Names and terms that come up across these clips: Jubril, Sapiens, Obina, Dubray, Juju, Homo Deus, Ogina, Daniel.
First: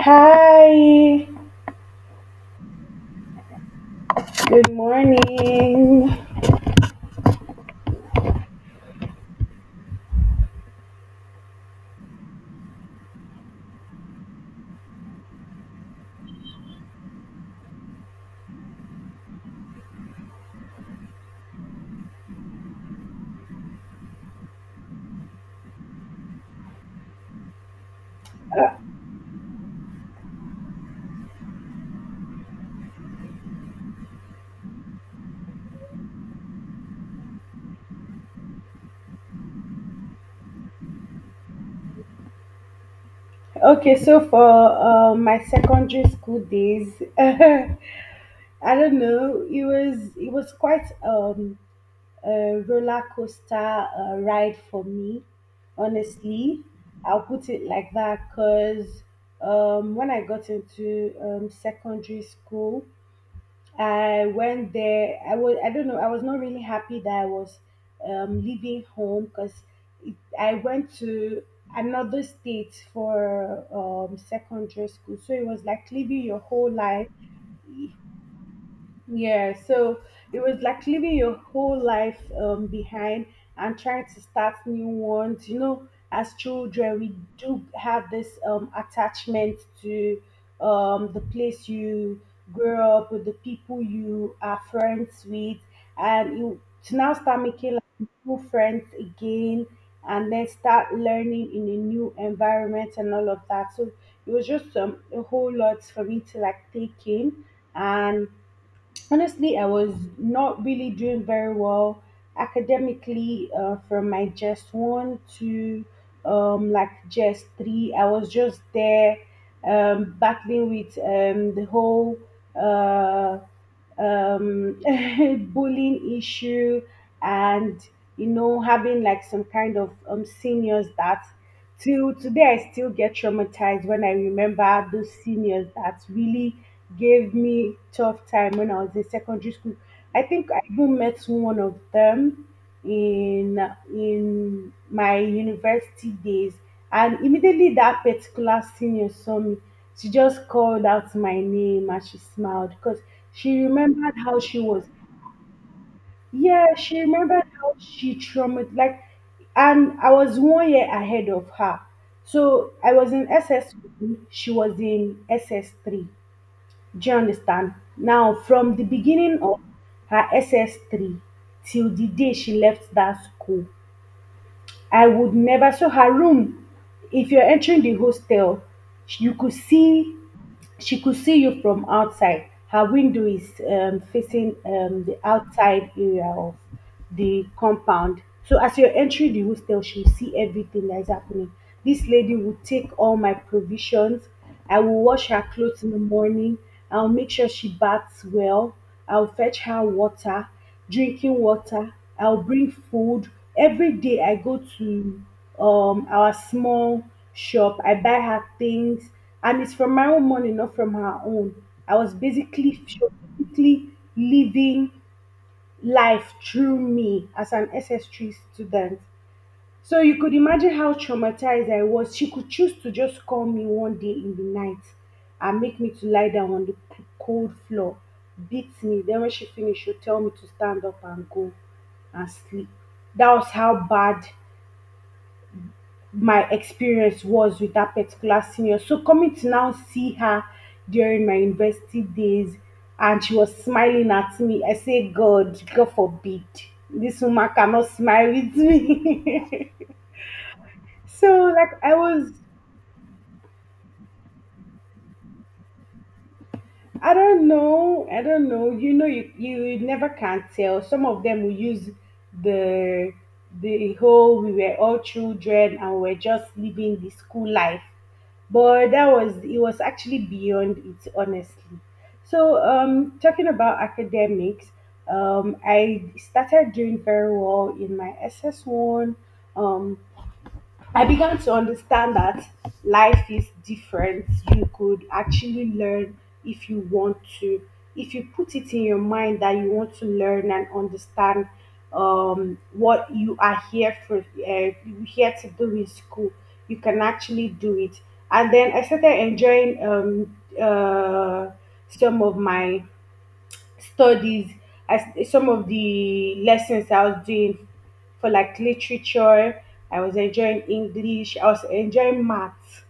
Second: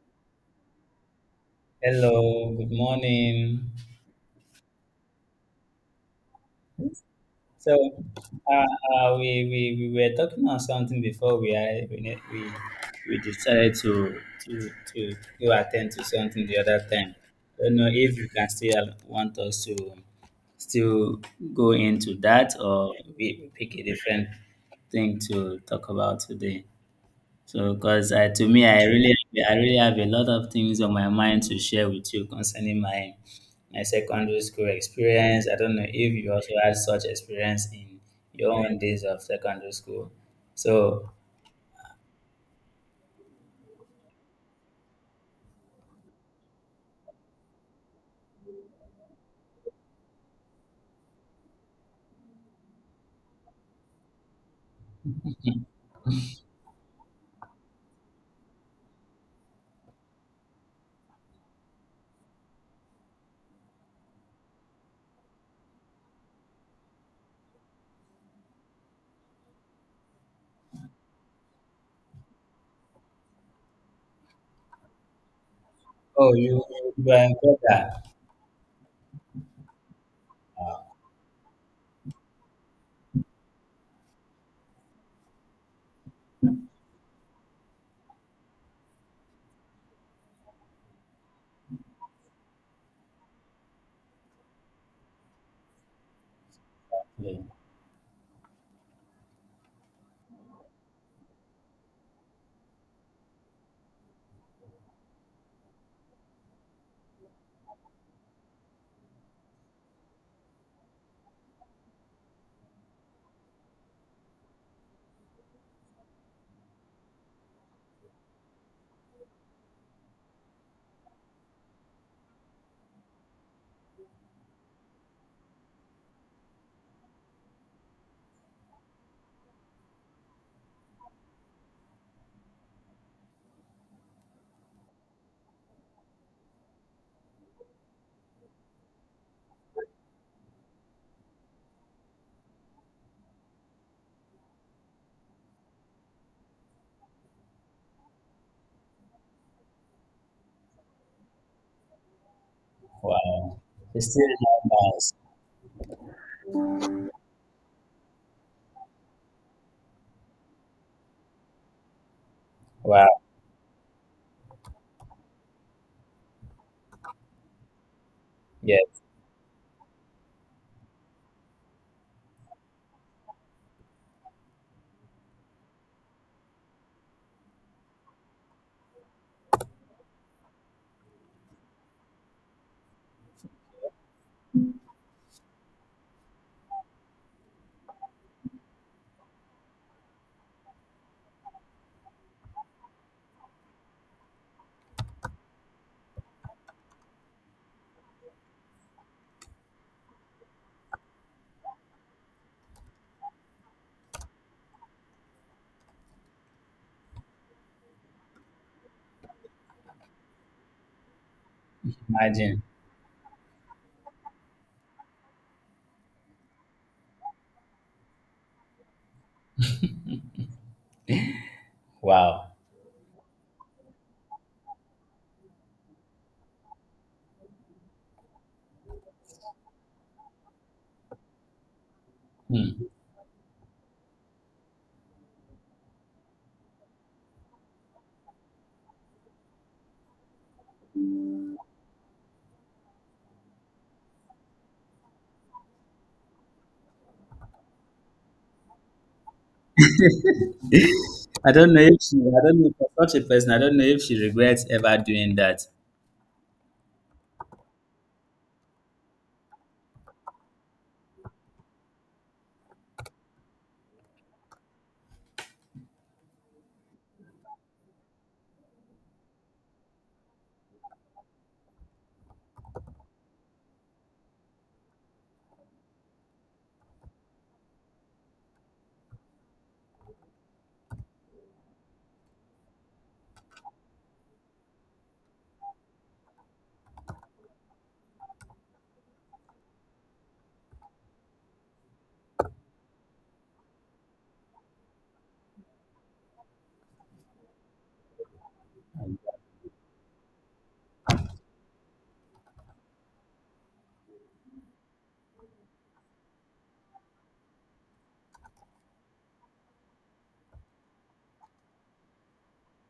Hi, Hello, good morning. good morning. So, we were talking on something before we I, we, ne- we decided to go attend to something the other time. Don't know if you can still want us to still go into that or we pick a different thing to talk about today. So, 'cause I To me, I really have a lot of things on my mind to share with you concerning my secondary school experience. I don't know if you also had such experience in your own days of secondary school. So, Okay, so for my secondary school days, I don't know, it was quite a roller coaster ride for me. Honestly, I'll put it like that because when I got into secondary school, I went there. I was. I don't know. I was not really happy that I was leaving home because I went to another state for secondary school. So it was like leaving oh, your whole you life. were in Koga. Yeah, so it was like leaving your whole life behind and trying to start new ones. You know, as children, we do have this attachment to the place you grew up with, the people you are friends with, and you to now Yeah. start making like new friends again, and then start learning in a new environment and all of that. So it was just a whole lot for me to like take in and honestly, I was not really doing very well academically from my just one to like just three. I was just there battling with the whole uh, um, bullying issue and you know having like some kind of seniors that till today I still get traumatized when I remember those seniors that really gave me tough time when I was in secondary school. I think I even met one of them in in my university days, and immediately that particular senior saw me, she just called out my name and she smiled because Wow. she You remembered still how she was. remembers. Yeah, she remembered how she traumatized. Like, and I was 1 year ahead of her. So I was Wow. in SS1, she was in SS3. Do you understand? Now, from the Yes. beginning of her SS3 till the day she left that school, I would never. So her room, if you're entering the hostel, you could see, she could see you from outside. Her window is facing the outside area of the compound. So as you're entering the hostel, she'll see everything that is happening. This lady would take all my provisions. I will wash her clothes in the morning. I'll make sure she baths well. I'll fetch her water, drinking water. I'll bring food. Every day I go to our small shop. I buy her things, and it's from my own money, not from her own. I was Imagine. basically she was basically living life through me as an SS3 student. So you could imagine how traumatized I was. She could Wow. choose to just call me one day in the night and make me to lie down on the cold floor, beat me. Then when she finished, she'd tell me to stand up and go and sleep. Hmm. That was how bad my experience was with that particular senior. So coming to now see her during my university days and she was smiling at me, I say, God, God forbid. This woman cannot smile with me. So I like don't know I if she, was I don't know for such a person, I don't know if she regrets ever doing that. I don't know. You know, you never can tell. Some of them will use the the whole we were all children and we're just living the school life. But that was it was actually beyond it, honestly. So talking about academics, I started doing very well in my SS one. Um I began to understand that life is different. You could actually learn if you want to, if you put it in your mind that you want to learn and understand what you are here for, you here to do in school. You can actually do it. And then I started enjoying some of my studies as some of the lessons I was doing for like literature. I was enjoying English. I was enjoying maths.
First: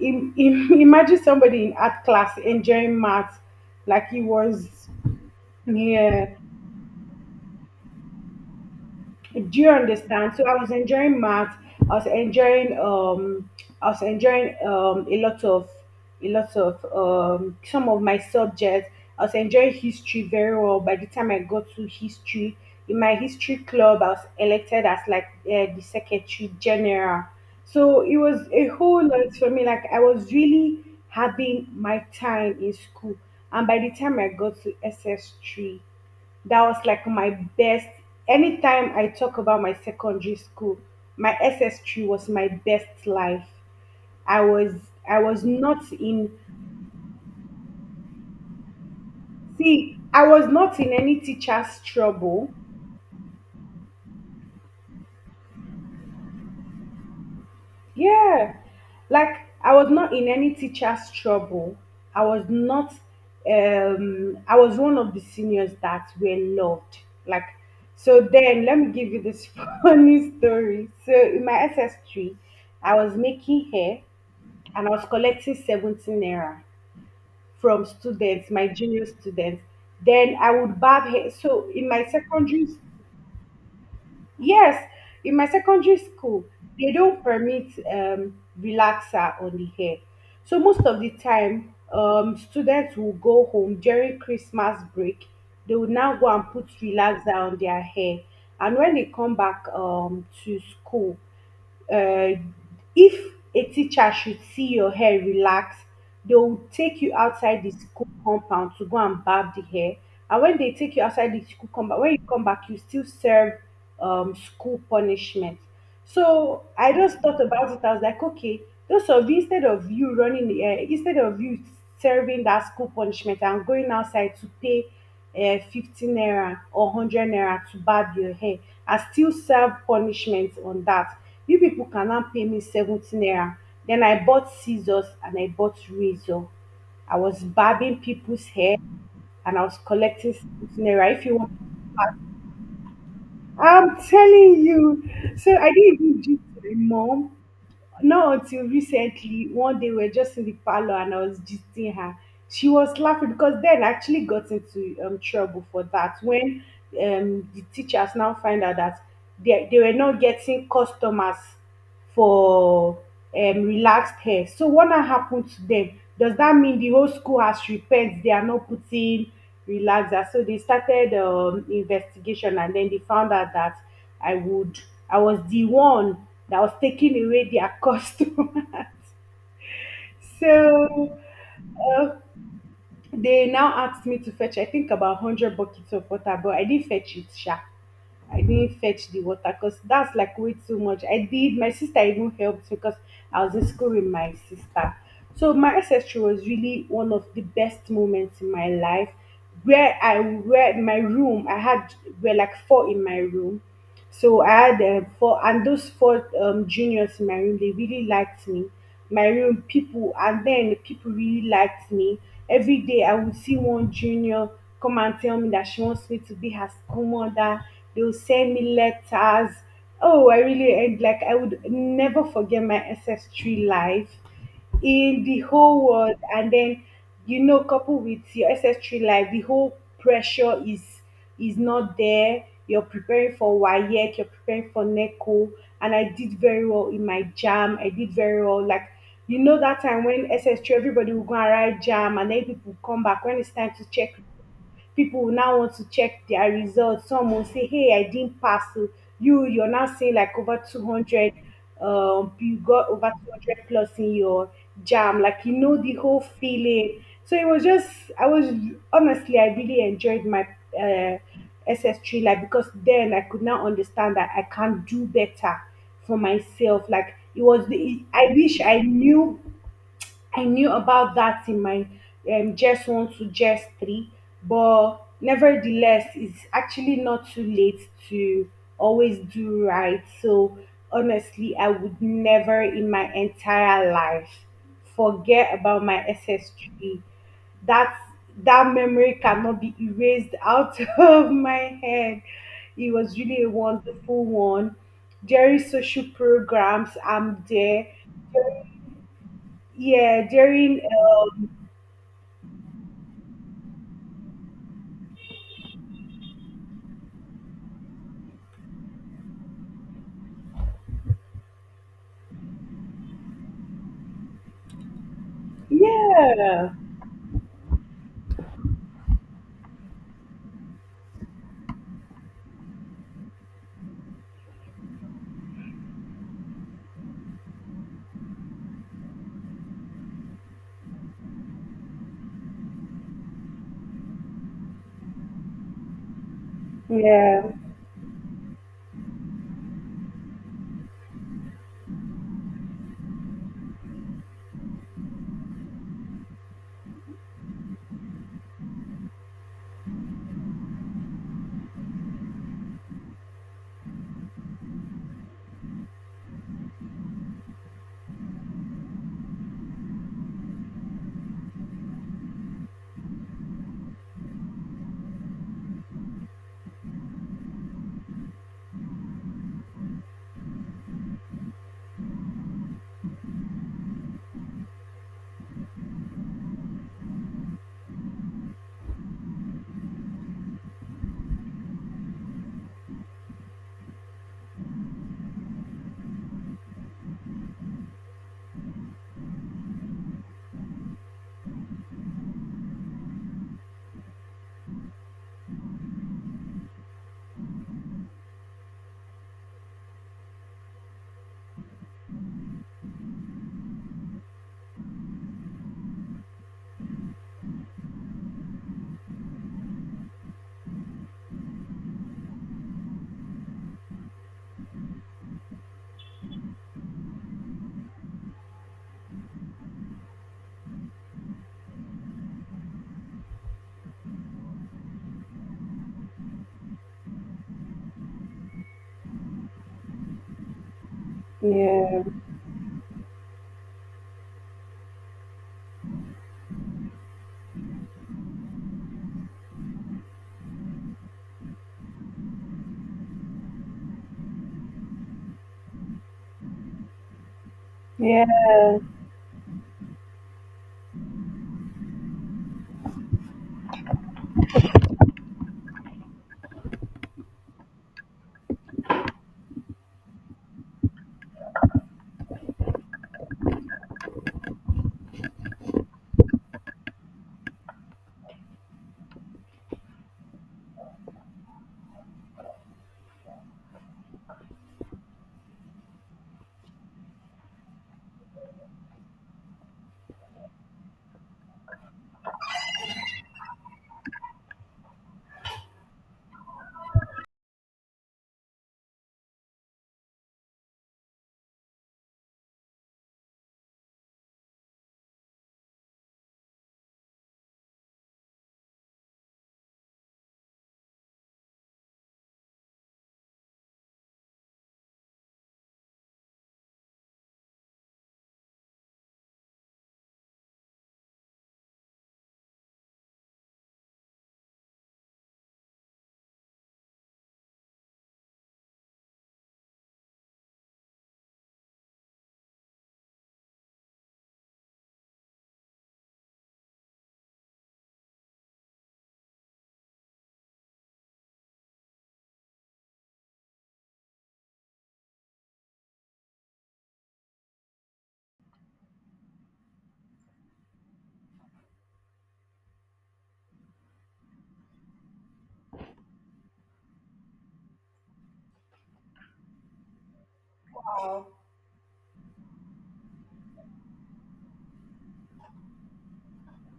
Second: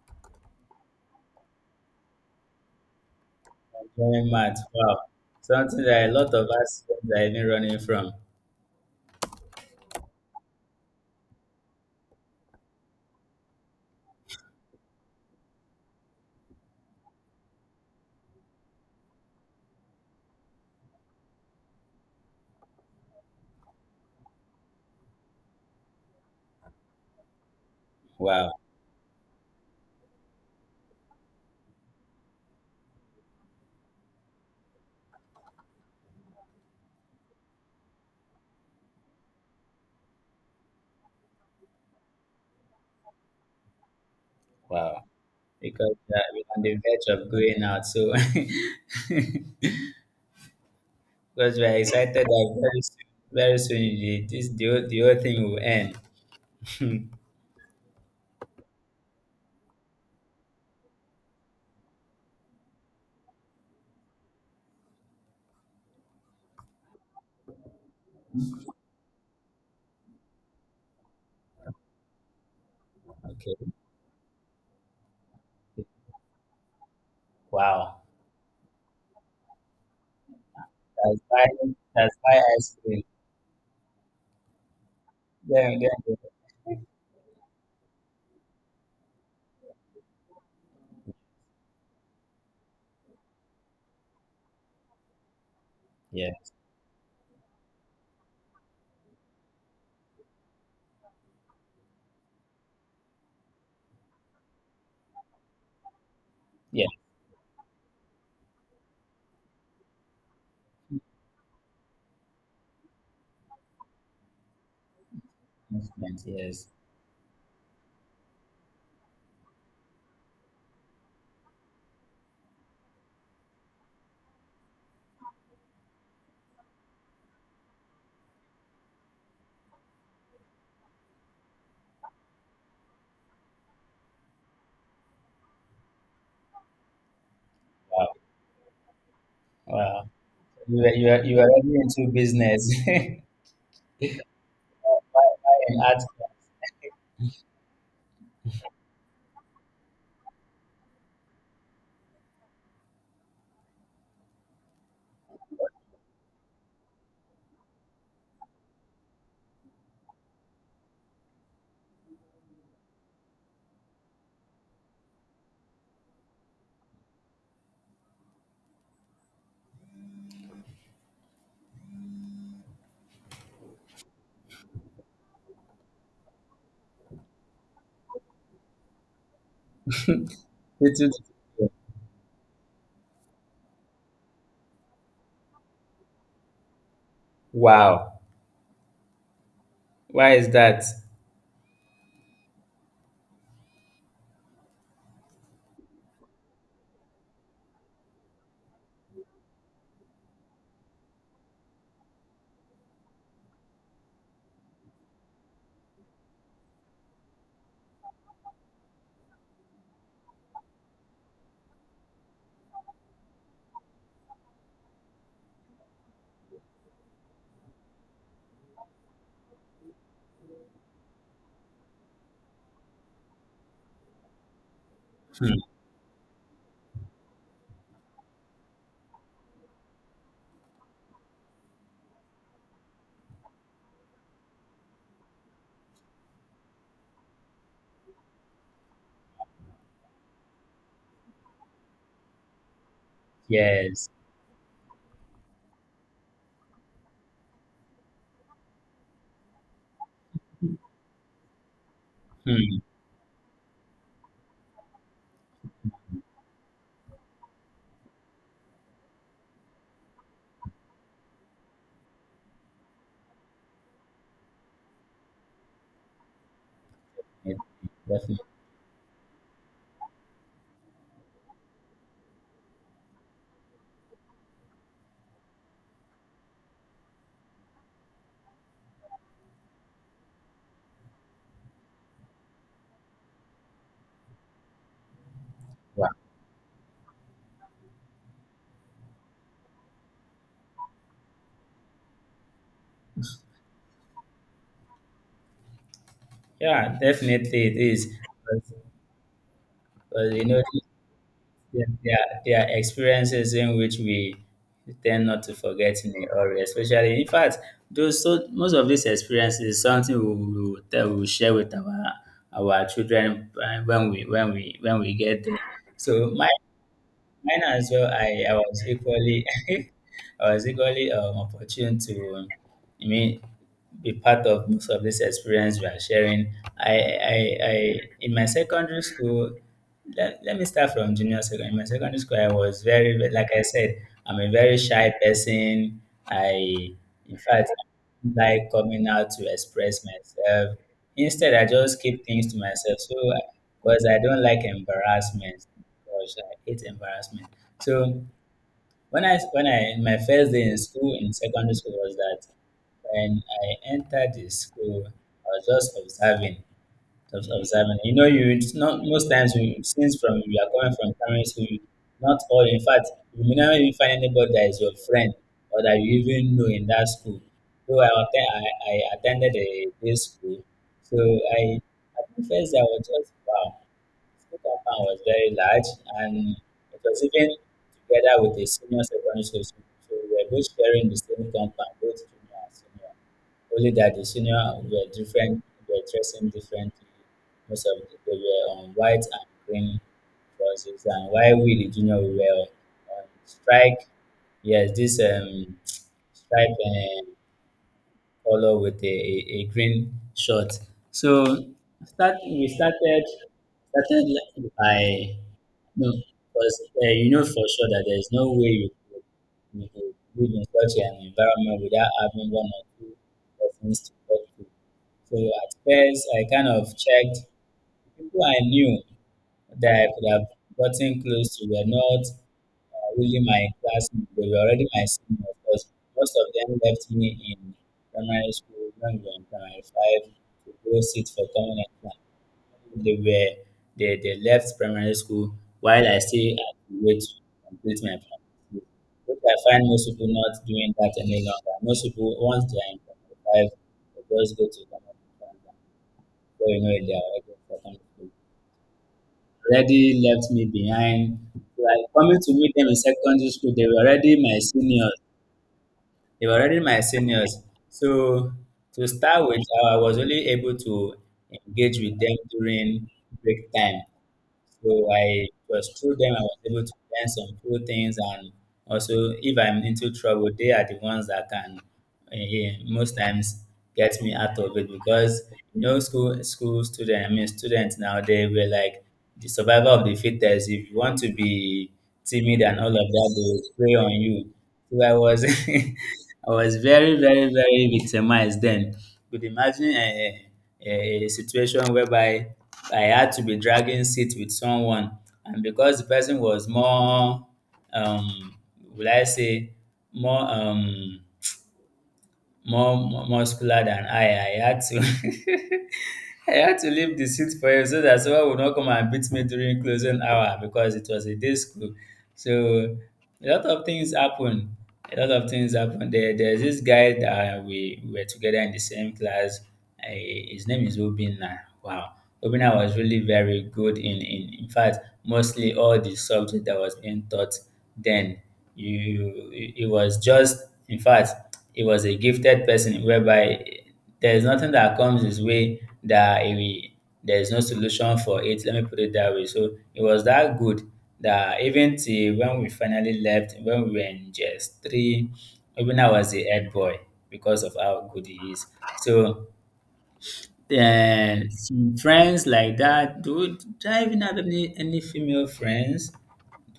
Imagine somebody in art class enjoying maths like he Very mad. was. Wow. Something that a lot Yeah, of us are even running from. do you understand, so I was enjoying math, I was enjoying um, I was enjoying um a lot of some of my subjects. I was enjoying history very well. By the time I got to history, in my history club I was elected as like the secretary general. So it was Wow. a whole lot for me. Like I was really having my time in school, and by the time I got to SS3, that was like my best. Anytime I talk about my secondary school, my SS3 was my best life. I was Wow. I was not Because in we're on the verge of going out. So, see, I was not in any because we're teacher's excited that trouble. Very soon the whole thing will end. Yeah. Like I was not in any teacher's trouble. I was not I was one of the seniors that were loved. Like so then let me give you this funny story. So in my SS3, I was making Okay. hair and I was collecting 17 naira from Wow. students, my junior students. Then I would barb That's hair. why, So in my that's why secondary, ice cream. yes, in my Yeah, yeah, secondary yeah. school, they don't permit relaxer on the hair. So most of the time, students will go home during Christmas break. They would now go Yeah. and put relaxer on their hair. And when they come back to school, uh, if a teacher should see your hair relaxed, they will Yeah. take you outside the school compound to go and barb the hair. And when they take you outside the school compound, when you come back, you still serve school punishment. Investment, So yes. I just thought about it. I was like, okay, those of you instead of you running instead of you serving that school punishment and going outside to pay 50 naira or 100 naira to barb your hair, I still serve punishment on that. You people can now pay me 70 naira. Then I bought scissors and I bought razor. I was barbing Wow. people's hair and I was Wow. collecting 70 naira if you You are want. already into business. I I'm telling you. So I am didn't at- even give to my mom. Not until recently, one day we were just in the parlor and I was gisting her. She was laughing because then I actually got into trouble for that when the teachers now find out that they were not getting customers for relaxed hair. So what now happened to them? Does that mean the whole school has repent? They are not putting relaxer. So they started investigation and then they found out that I would I was the one that was taking away their customer. So uh, they now asked me to fetch I think about hundred buckets of water, but I didn't fetch it, sha. Wow. I didn't fetch the water because that's Why like is way too that? much. I did. My sister even helped because I was in school with my sister. So my ancestry was really one of the best moments in my life, where I where my room I had were like four in my room. So I had four, and those four juniors in my room, they really liked me. My room people, and then people really liked me. Every day I would see one junior come and tell me that she wants me to be her school mother. They would send me letters. Oh, I really and like I would never forget my S S 3 life in the Hmm. whole world. And then you know coupled with your SS3 life, the whole pressure is not there. You're preparing for wayek, you're preparing for neco, and I did very well in my jam. I did very well. Like, you know, that time when SS3 everybody will go and write jam, and then people will come back when it's time to Yes. check, people will now want to check their results. Some will say, "Hey, I didn't pass." So you, you're now saying like over 200. You Hmm. got over 200 plus in your jam. Like you know the whole feeling. So it was just, I was honestly, I really enjoyed my uh, SS3 life, because then I could now understand that I can do better for myself. Like it Yes, was the, I definitely. wish I knew about that in my just one to just three, but nevertheless, it's actually not too late to always do right. So honestly, I would never in my entire life forget about my Wow. SS3. That's that memory cannot be erased out of my head. It was really a wonderful one. During social programs, Yeah, I'm definitely it there. is. Because Yeah, but you know, during there are experiences in which we tend not to forget in a hurry, especially in fact, those so most of these experiences is something we will tell we will share with our children when we get there. So yeah, mine as well. I was equally I was equally opportune to. I mean, be part of most of this experience we are sharing. I, I, I In my secondary school, let me start from junior secondary. In my secondary school, I was very, ve- like I said, I'm a very shy person. I, in yeah, fact, like coming out to express myself. Instead, I just keep things to myself. So, because I don't like embarrassment, because I hate embarrassment. So, when I my first day in school in secondary school was that when I entered the school, I was just observing, just observing. You know, you it's not most times we since from you are coming from primary school, you- not all. In fact, you may not even find anybody that is your friend or that you even know in that school. So I attended a day school. So I at first I was just wow, school compound was very large and it was even together with the senior secondary school. So we were both sharing the same compound, both junior and senior. Only that the senior were different, were dressing differently. Most of the, they were on white and green dresses, and while we the junior we were on strike. Yes, this strike color with a green shirt. So start we started started like by no because you know for sure that there is no way you could live in such an environment without having one or two persons to talk to. So at first, I kind of checked. People I knew that I could have gotten close to were not really my classmates. They were already my seniors because most of them left me in primary school, young in primary five, to go sit for common yeah, exam. They were they left primary school while I still had to wait to complete my plan. Which I find most people not doing that any longer. Most people once they are in primary five, they just go to common exam but you know, they are already in secondary yeah. school. Already left me behind. Like coming to meet them in secondary school, they were already my seniors. They were already my seniors. So to start with, I was only able to engage with them during break time. So I was through them, I was able to learn some few things, and also if I'm into trouble, they are the ones that can most times get me out of it because you know school student, I mean students now they were like the survival of the fittest. If you want to be timid and all of that, they will prey on you. So I was I I was very, very, very victimized then. Could imagine a situation whereby I had to be dragging seat with someone, and because the person was more, um, will I say, more um, more muscular than I had to. I had to leave the seat for him so that someone would not come and beat me during closing hour because it was a day school. So a lot of things happen. A lot of things happen. There's this guy that we were together in the same class. His name is Obina. Wow, Obina was really very good in fact mostly all the subject that was being taught then. You, it was just, in fact, it was a gifted person whereby there is nothing that comes his way that he, there is no solution for it. Let me put it that way. So it was that good that even till when we finally left, when we were in just three, even I was the head boy because of how good he is. So Wow. Some friends like that. Do I even have any female friends?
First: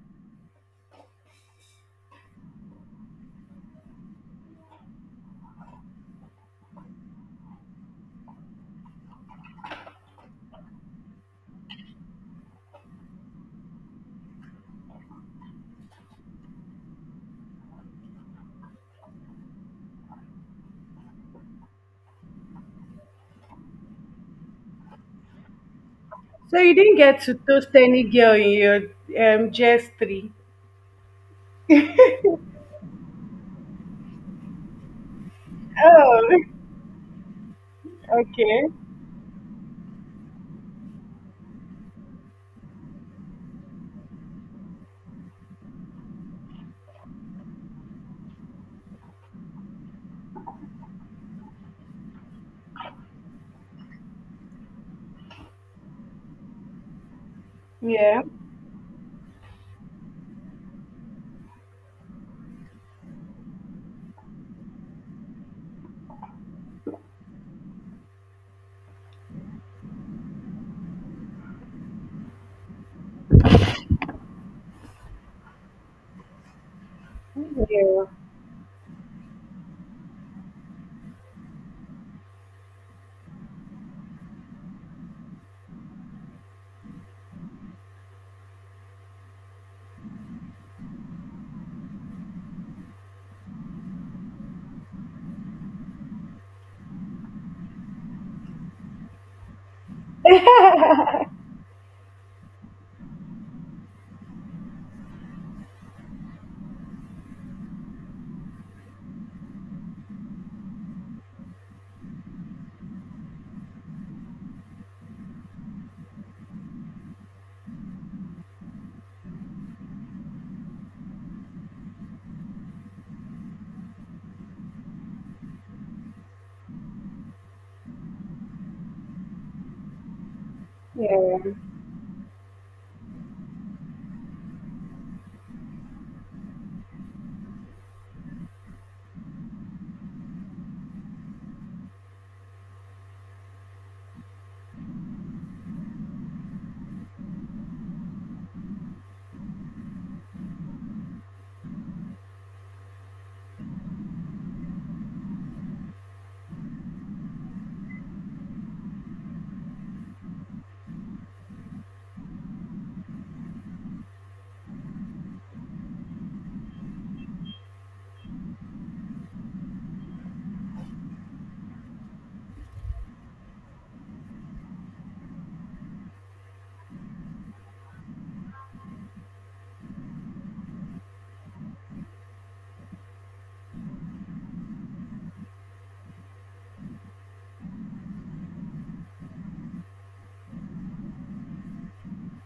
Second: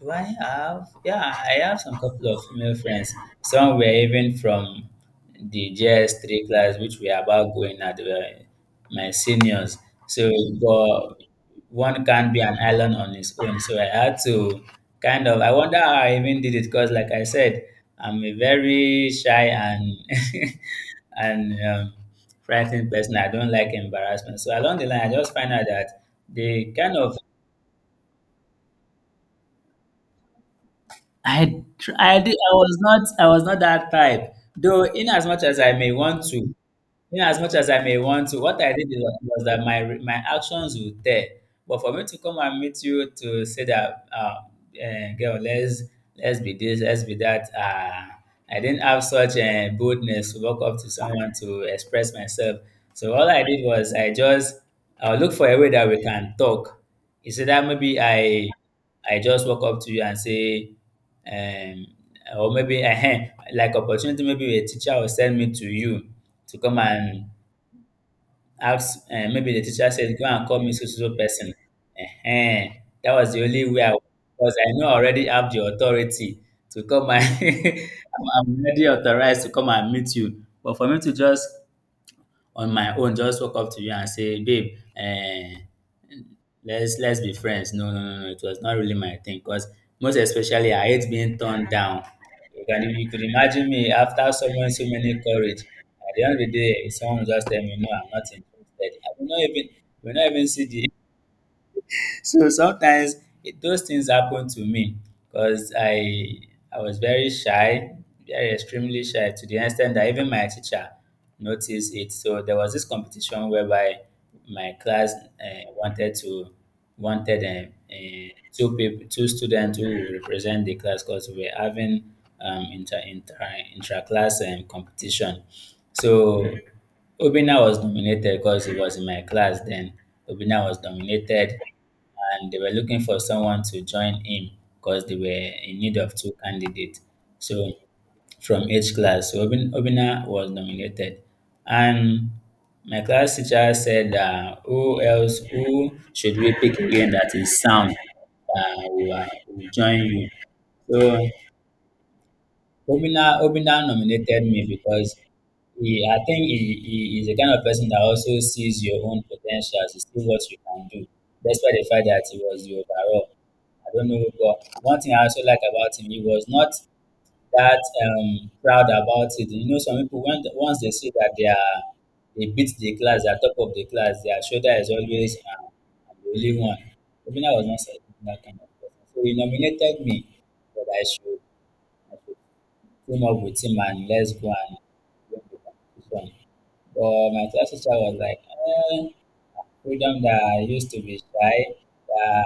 Do I have? Yeah, I have some couple of female friends. Some were even from the GS3 class, which we are about going at. They were my seniors. So, but one can't be an island on its own. So I had to kind of, I wonder how I even did it because, like I said, I'm a very shy and and frightened person. I don't like embarrassment. So along the line, I just find out that So you they didn't kind of get to toast any girl in your GS three. Did, I was not that type. Though, in as much as I may want Oh, to, yeah, as much as I may want to, what okay. Was that my actions would tell. But for me to come and meet you to say that, girl, let's be this, let's be that, I didn't have such boldness to walk up to someone to express myself. So all I did was I just look for a way that we can talk. Is that maybe Yeah, I just walk up to you and say, um, or maybe like opportunity, maybe a teacher will send me to you to come and ask, maybe the teacher said, go and call me so, so, so person. Ehen. That was the only way I because I know I already have the authority to come and yeah, I'm already authorized to come and meet you. But for me to just on my own just walk up to you and say, babe, let's be friends. No, no, no, no. It was not really my thing. Cause most especially, I hate being turned down. You can you could imagine me after someone so many courage. At the end of the day, someone just tell me, no, I'm not interested. I will not even see the so sometimes those things happen to me because I was very shy, very extremely shy to the extent that even my teacher noticed it. So there was this competition whereby my class wanted to wanted two people, two students who would represent the class because we were having inter inter intra class competition. So Obina was nominated because he was in my class then. Obina was yeah. nominated and they were looking for someone to join him because they were in need of two candidates. So from each class, so Obina was nominated, and my class teacher said, "Who else? Who should we pick again that is sound? Uh, will, uh, will join you." So Obinna nominated me because I think he is the kind of person that also sees your own potential, he sees what you can do, despite the fact that he was the overall. I don't know, but one thing I also like about him, he was not that proud about it. You know, some people when once they see that they beat the class, they are top of the class, their shoulder is always I'm the only one. Obinna was not that kind of person, so he nominated me that I should team up with him and let's go and win the competition. But my class teacher was like, freedom that I used to be shy, that,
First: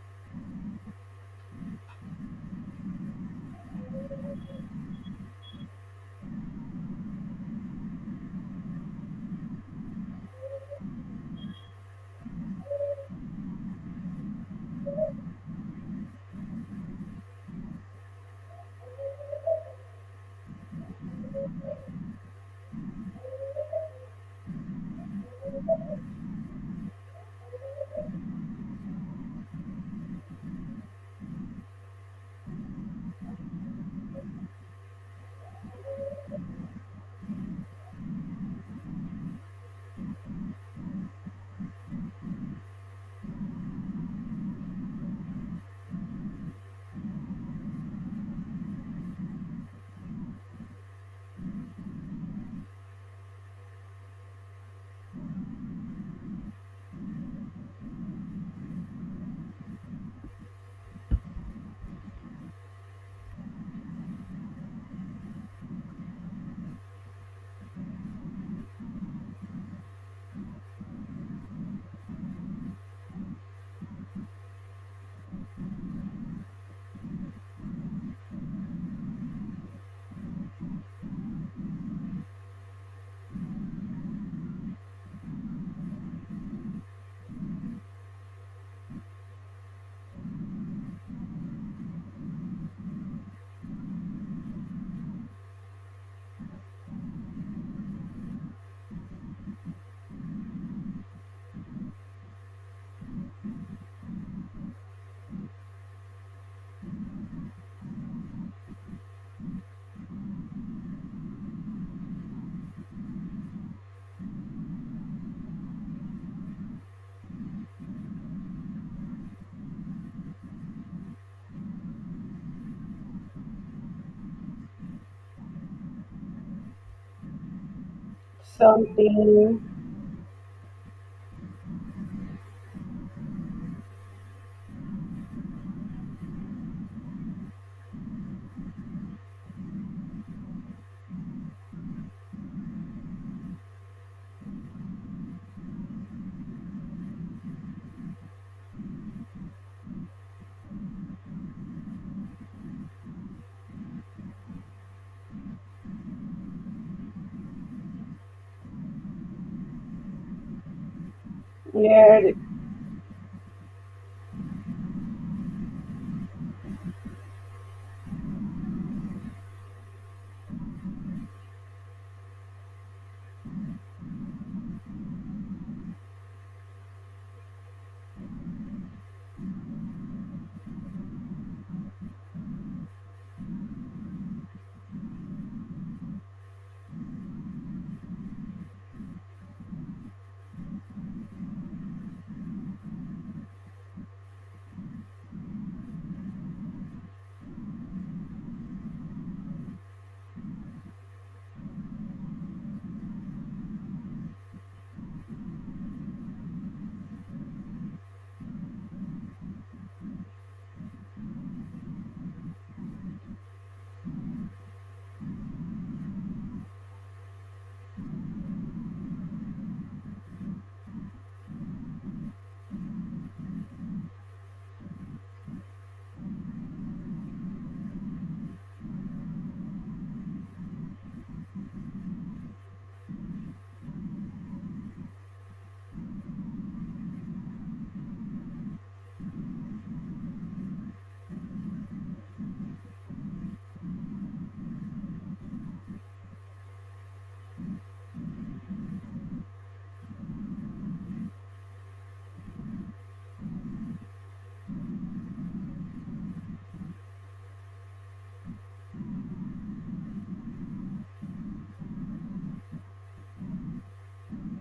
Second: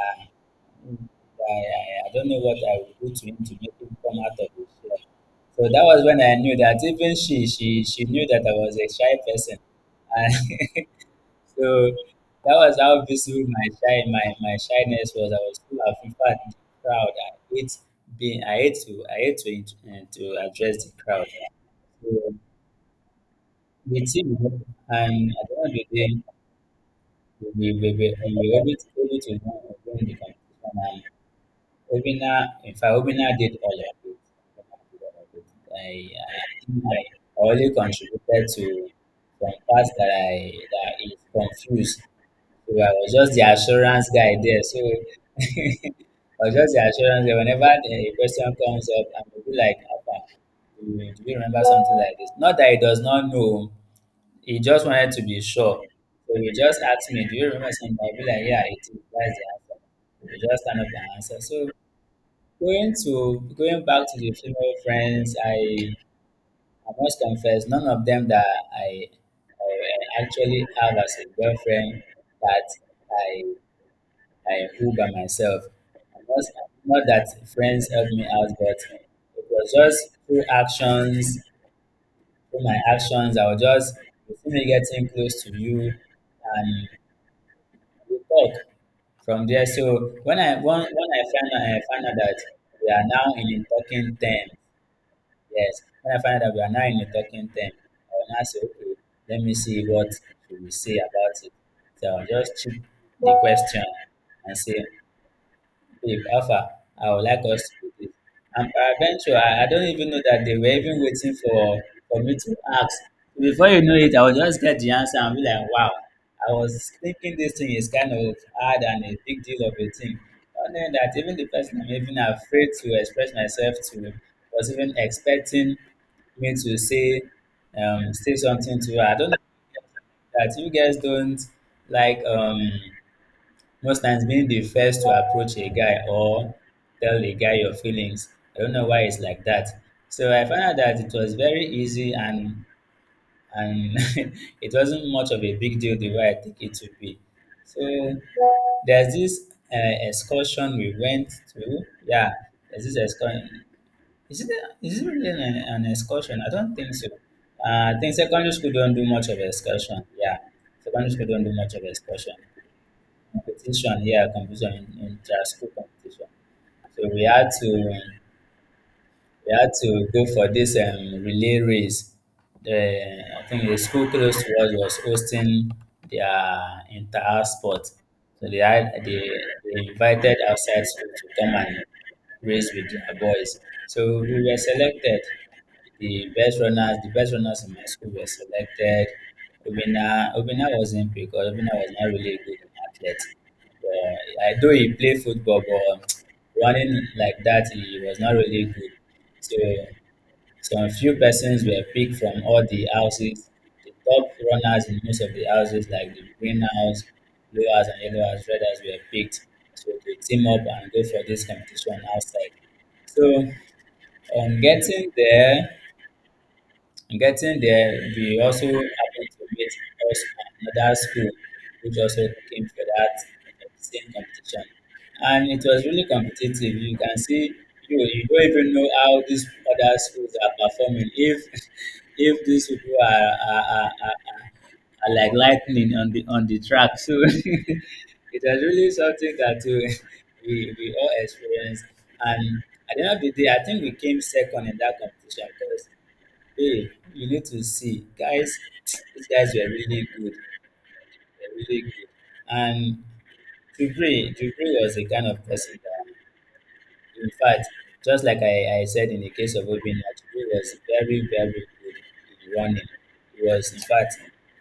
that I don't know what I would do to him to make him come out of his shell. So that was when I knew that even she knew that I was a shy person. And so that was how visible my shyness was. I was full of, in fact, in the crowd. I hate I hate to, to address the crowd. So we team and at the end of the day, we were able to win the competition. And Obina did all of it. Obina did all of it. I think I only contributed to some parts that I that is confused. So I was just the assurance guy there. So I was just the assurance guy. Whenever the question comes up, I will be like, "Apa, do you remember something like this?" Not that he does not know, he just wanted to be sure. So he just asked me, "Do you remember something?" I'll be like, "Yeah, it is. That's the answer." He just kind of the answer. So going back to the female friends, I must confess, none of them that I, I actually have as a girlfriend that I I who by myself. I must, not that friends helped me out, but it was just through actions, through my actions, I was just, you see me getting close to you and we talk from there. So when I find out that we are now in a talking term. Yes, when I find out that we are now in a talking term, I will now say, okay, let me see what she will say about it. So I'll just chip the question and say, "Babe, how I would like us to do this." And peradventure, I don't even know that they were even waiting for me to ask. Before you know it, I will just get the answer and be like, wow, I was thinking this thing is kind of hard and a big deal of a thing. Not knowing that even the person I'm even afraid to express myself to was even expecting me to say say something to her. I don't know Something. that you guys don't like, most times, being the first to approach a guy or tell a guy your feelings. I don't know why it's like that. So I found out that it was very easy, and it wasn't much of a big deal the way I think it would be. So there's this excursion we went to. Yeah, there's this excursion. Is it, is it really an excursion? I don't think so. I think secondary school don't do much of excursion. Yeah, secondary school don't do much of Yeah, excursion competition, yeah, competition in school competition. So we had to go for this relay race. The, I think the school close to us was hosting their entire sport. So they invited outside school to come and race with their boys. So we were selected. The best runners in my school were selected. Obina wasn't, because Obina was not really a good athlete. I do, he played football, but running like that, he was not really good. So some few persons were picked from all the houses. The top runners in most of the houses, like the green house, blue house, and yellow house, red house, were picked. So they team up and go for this competition outside. So on getting there, and getting there, we also happened to meet us from another school, which also came for that same competition. And it was really competitive. You can see, you don't even know how these other schools are performing. If if these people are like lightning on the track, so it was really something that we all experienced. And at the end of the day, I think we came second in that competition because, hey, you need to see, guys. These guys were really good. They're really good. And Dubray was the kind of person that, in fact, just like I said in the case of Obina, he was very, very good in running. He was, in fact,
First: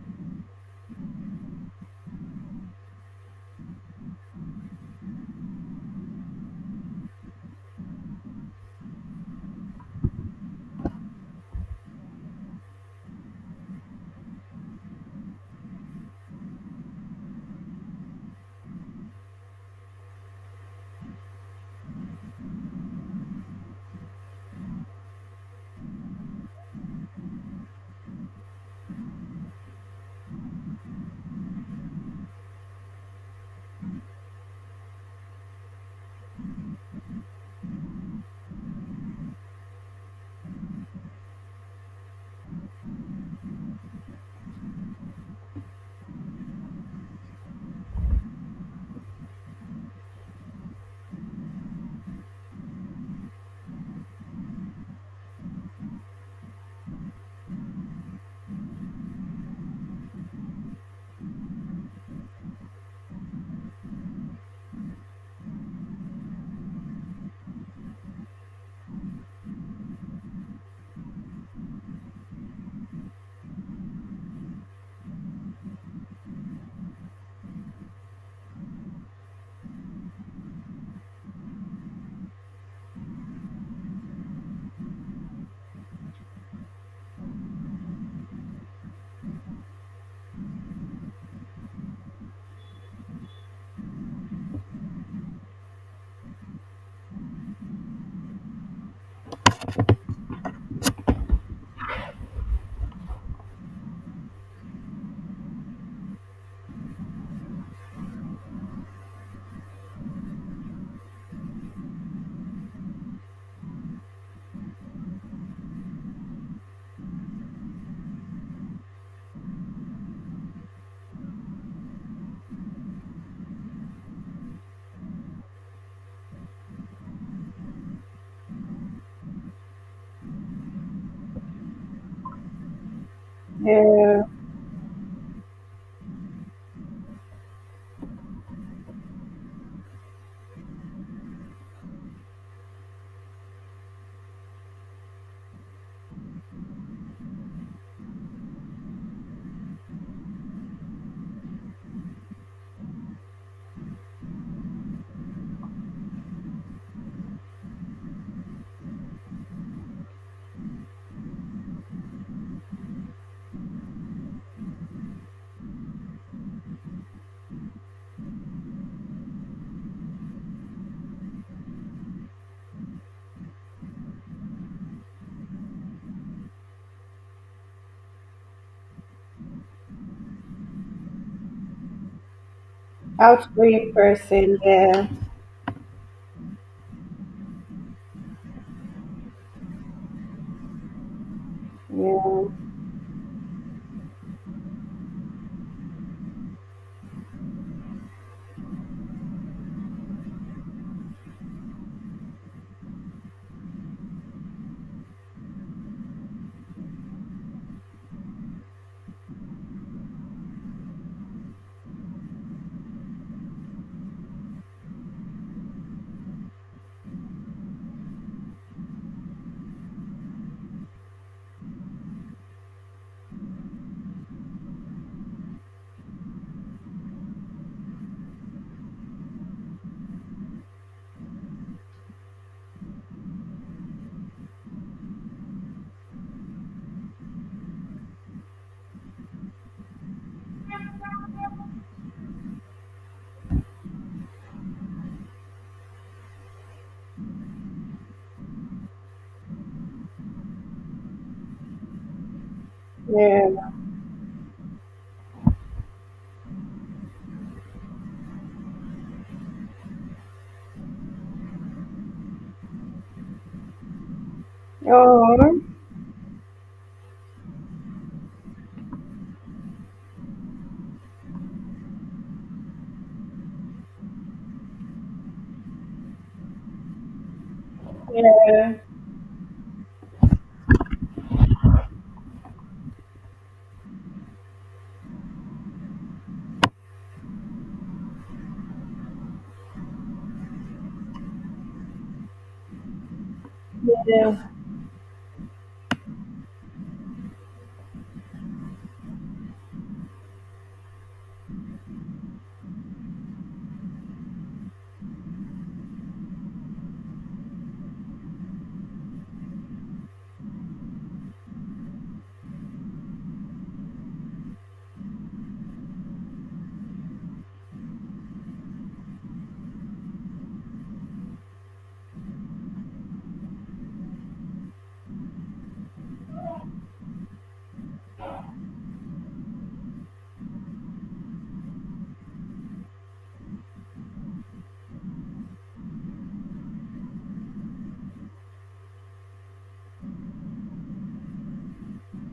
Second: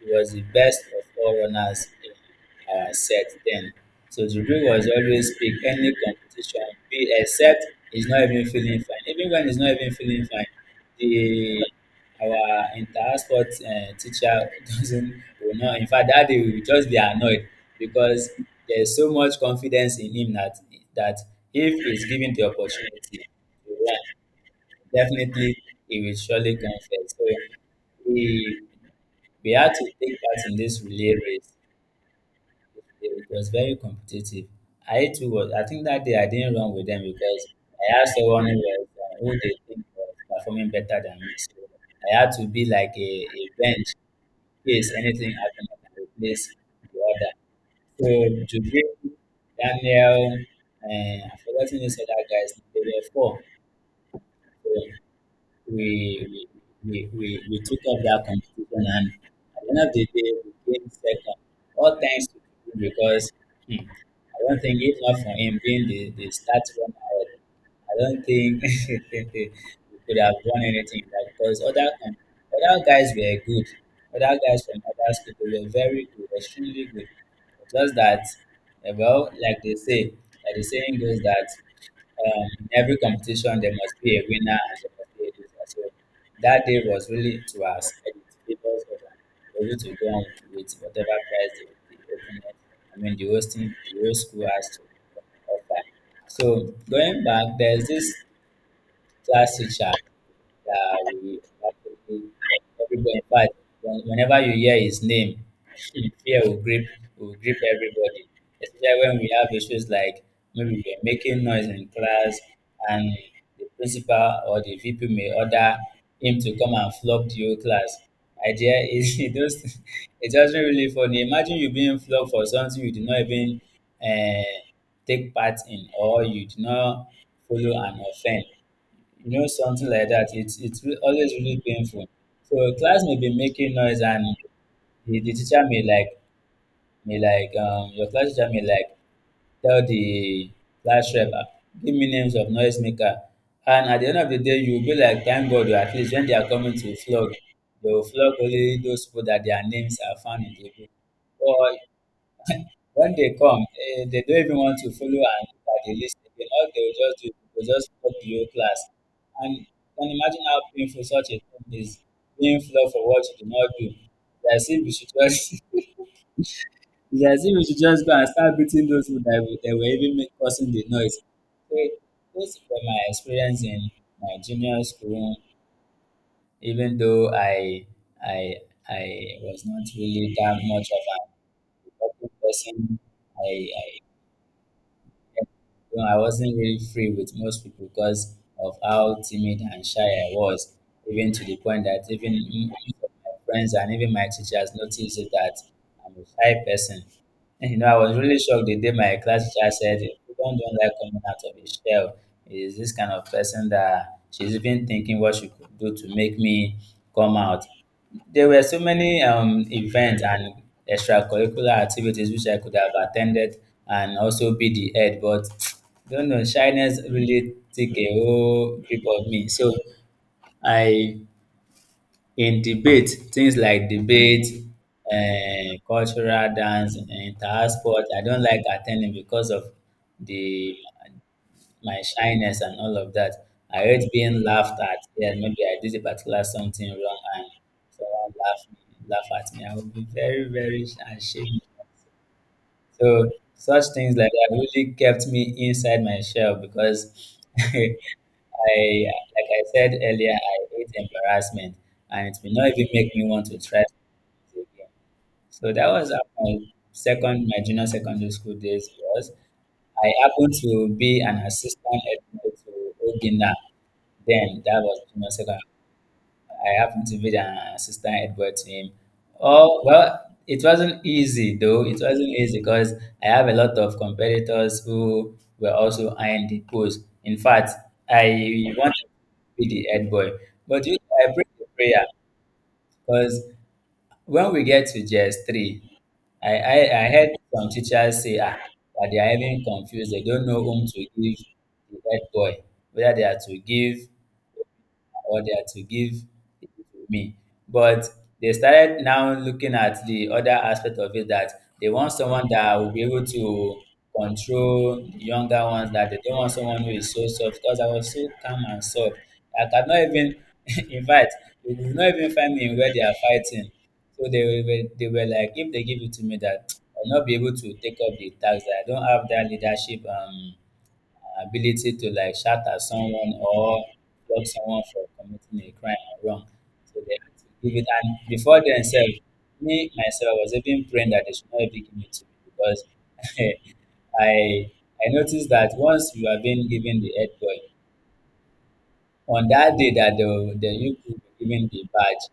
he was the best of all runners in our set then. So Juju was always pick any competition, be except he's not even feeling fine. Even when he's not even feeling fine, the our inter-sport teacher doesn't, will not. In fact, that day we will just be annoyed because there's so much confidence in him that that if he's given the opportunity to run, definitely he will surely come first. So we we had to take part in this relay race. It was very competitive. I too was. I think that day I didn't run with them because I asked someone who was who they think was performing better than me. So I had to be like a bench. Yes, anything happen I can replace the other. So Jubril, Daniel, and I've forgotten this other guy's name. There were four. So we we took up that competition and at the end of the day we came second. All thanks to him because, hmm, I don't think, if not for him being the start runner, I don't think we could have won anything, like, because other guys were good. Other guys from other schools, they were very good, extremely good. Just that well, like they say, like the saying goes that, in every competition, there must be a winner and there must be a loser. So that day was really to our credit, because we were able to go on with whatever prize the opponent, I mean, the hosting, the host school has to offer. So going back, there's this classic sha. Yeah, we, everybody, in fact, whenever you hear his name, fear will grip everybody. Especially when we have issues like maybe we're making noise in class and the principal or the VP may order him to come and flog the whole class. Idea is it just, it doesn't really funny. Imagine you being flogged for something you did not even uh, take part in, or you did not follow an offense, you know, something like that. It's always really painful. So a class may be making noise, yeah. and the teacher may like, your class teacher may like tell the class rep, "Ah, give me names of noisemaker." And at the end of the day, you'll be like, thank God, at least when they are coming to flog, they will flog only those people that their names are found in the book. Or when they come, eh, they don't even want to follow and look at the list again. All they will just do is they will just flop the whole class. And you can imagine how painful such a thing is, being flogged for what you did not do. It's as if you should just, it's as if you should just go and start beating those who that, that were even causing the noise. So those were my experience in my junior school, even though I, I was not really that much of an important person. I Outgoing person. Yeah, you know, I wasn't really free with most people because of how timid and shy I was, even to the point that even yeah, most of my friends and even my teachers noticed it that I'm a shy person. And, you know, I was really shocked the day my class teacher said, "If you don't like coming out of a shell. Is this kind of person that she's even thinking what she could do to make me come out." There were so many events and extracurricular activities which I could have attended and also be the head, but don't know, shyness really take a whole grip of me. So I, in debate, things like debate, cultural dance, inter sport, I don't like attending because of the my shyness and all of that. I hate being laughed at. Yeah, maybe I did a particular something wrong and someone laugh at me. I would be very, very ashamed. So such things like that really kept me inside my shell because I, like I said earlier, I hate embarrassment and it will not even make me want to yeah. try things again. So that was how my junior secondary school days was. I happened to be an assistant editor to Ogina. Then that was junior second. Oh, I happened to be an assistant editor to him. Oh well, it wasn't easy though. It wasn't easy because I have a lot of competitors who were also eyeing the post. In fact, yeah, yeah, I wanted to be the head boy, but you, I prayed the prayer because when we get to JS three, I, I, I heard some teachers say ah, that they are even confused. They don't know whom to give the head boy, whether they are to yeah, give yeah. order to give it to me. But they started now looking at the other aspect of it that they want someone that will be able to control the younger ones, that they don't want someone who is so soft because I was so calm and soft. I could not even, in fact, they could not even find me where they are fighting. So they were like, if they give it to me, that I'll not be able to take up the task, that I don't have that leadership ability to like shout at someone or block someone from committing a crime or wrong. So they have to give it. And before themselves, me myself was even praying that they should not even give it to me because I I noticed that once you are being given the head boy, on that day that the you will be given the badge,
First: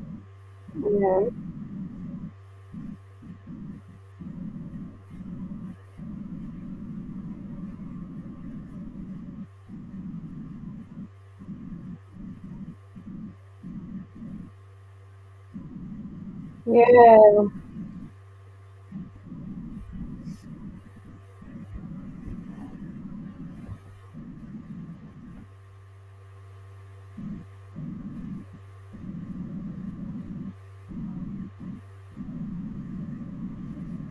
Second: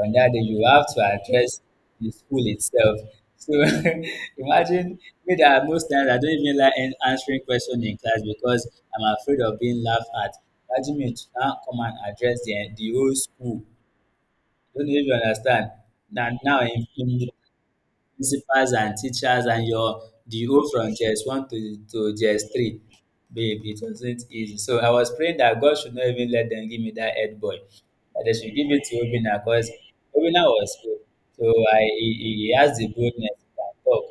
on that day you have to Mm, address the school itself. So imagine me that most times I don't even like answering question in class because I'm afraid of being laughed at. Imagine me to now come and address the whole school. Don't know if you understand. In Principals and teachers and your the whole from JS one to JS three. Babe, it wasn't easy. So I was praying that God should not even let them give me that head boy. That they should give it to Obina because Obina was good. So I he has the boldness to talk.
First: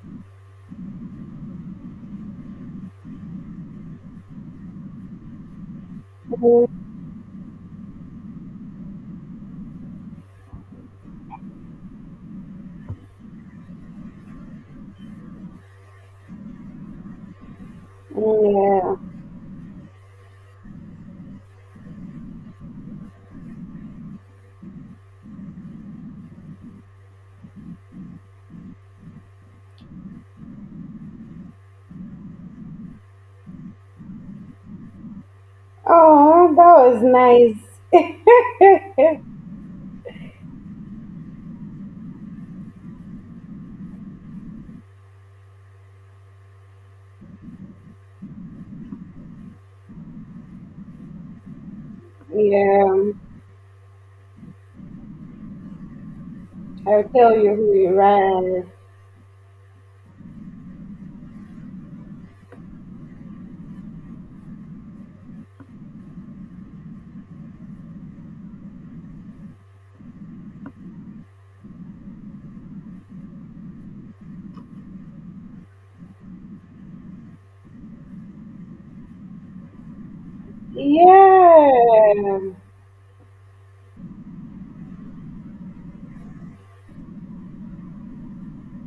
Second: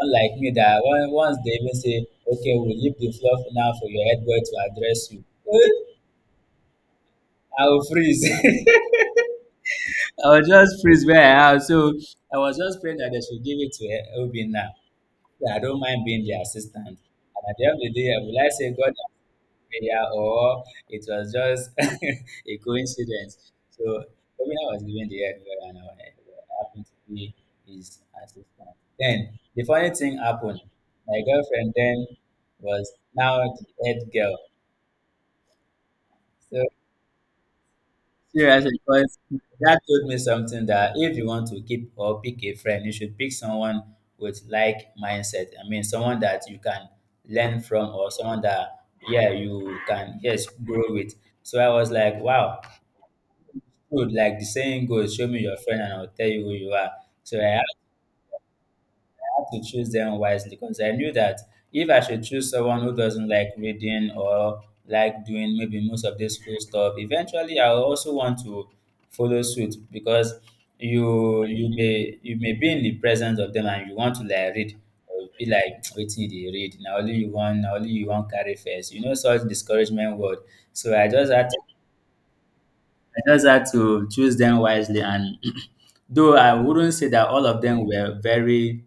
Unlike me that one, once they even say, okay, we'll leave the floor for now for your head boy to address you. I will freeze. I was just freeze where I am. So I was just praying that they should give it to Obina. Yeah, I don't mind being the assistant. And at the end of the day, will I say God yeah. and prayer or it was just a coincidence? So for me, I was given the head girl and I happened to be his assistant. Then the funny thing happened. My girlfriend then was now the head girl. Oh, So that was seriously, because nice. that told me something that if you want to keep or pick a friend, you should pick someone with like mindset. I mean, someone that you can learn from or someone that yeah you can yes grow with. So I was like, wow, yeah. dude, like the saying goes, show me your friend and I'll tell you who you are. I'll tell So you I who you ran. had to choose them wisely because I knew that if I should choose someone who doesn't like reading or like doing maybe most of this school stuff, eventually I will also want to follow suit because you may you may be in the presence of them and you want to like read or you be like waiting they read now only you want now only you want carry first you know such discouragement word so Yeah. I just had to choose them wisely and though I wouldn't say that all of them were very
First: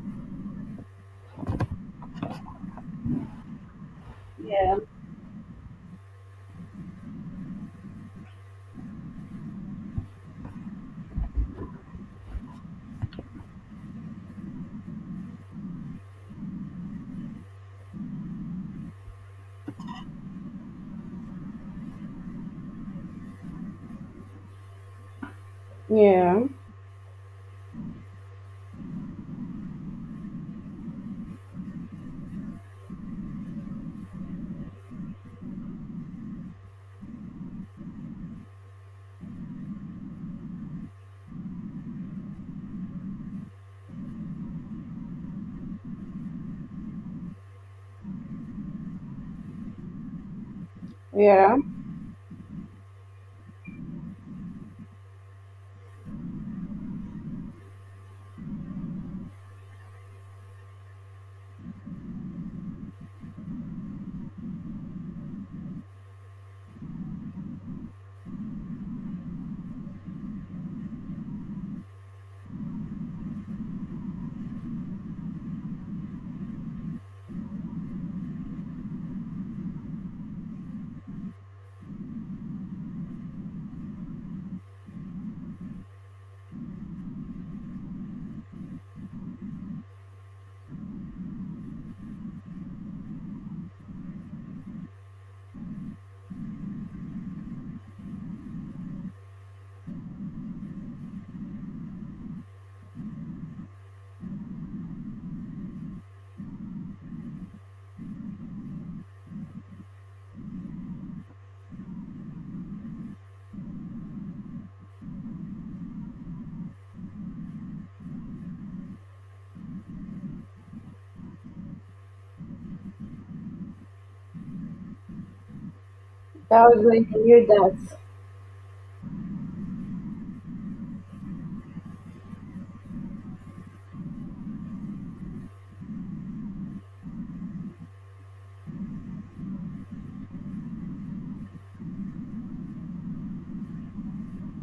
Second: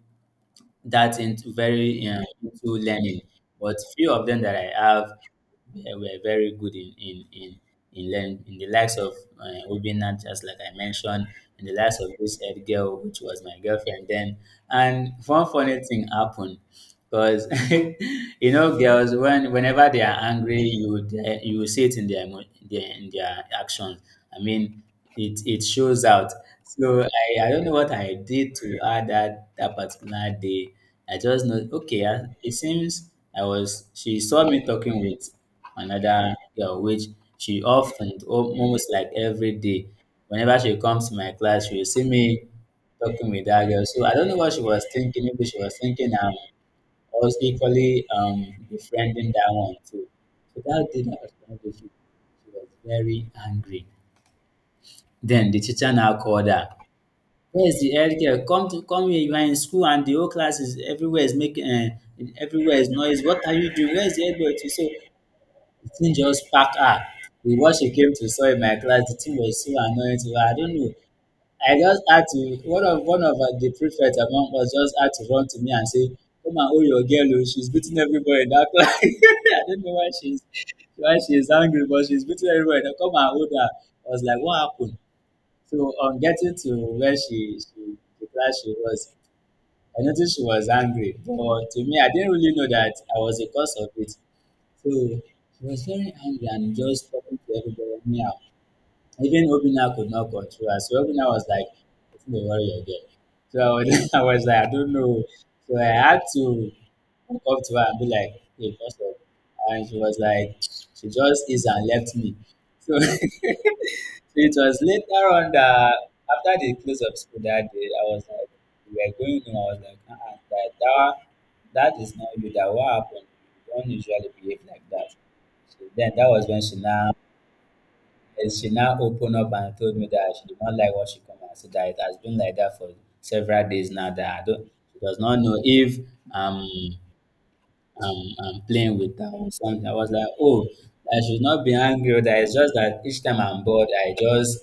that into very into learning, but few of them that I Yeah. have were very good in learning. In the likes of Obina, just like I mentioned, in the likes of this head girl, which was my girlfriend then. And one funny thing happened because you know girls when whenever they are angry, you would, you will see it in their in their actions. I mean, it shows out. Yeah. So I don't know what I did to her that that particular day. I just know okay. I, it seems I was she saw me talking with another girl, which she often almost like every day. Whenever she comes to my class, she will see me talking with that girl. So I don't know what she was thinking. Maybe she was thinking I was equally befriending that one too. So that Yeah. particular day, she was very angry then the teacher now called her. Where's the head girl? Come to come here. You are in school and the whole class is everywhere is making everywhere is noise. What are you doing? Where's the head girl? So the thing just packed her. With what she came to saw in my class, the thing was so annoying to her. I don't know. I just had to one of the prefect among us just had to run to me and say, come and hold your girl, oh, she's beating everybody in that class. I don't know why she's angry, but she's beating everybody. Come and hold her. I was like, what happened? So on getting to where she the class she was, I noticed she was angry. But to me, I didn't really know that I was the cause of it. So she was very angry and just talking to everybody anyhow. Even Obina could not control her. So Obina was like, "Don't worry again." So I was, I was like, I don't know. So I had to walk up to her and be like, "Hey, first of all," and she was like, she just is and left me. So so it was later on that after the close of school that day, I was like, we were going home. I was like, uh-uh, that that is not you. That what happened? You don't usually behave like that. So then that was when That she was when now I knew eh, she now opened up and told me that she did not like what she come and said that it has been like that for several days now. That I don't she does not know if um I'm playing with her or something. I was like, oh, I should not be angry. That it's just that each time I'm bored, I just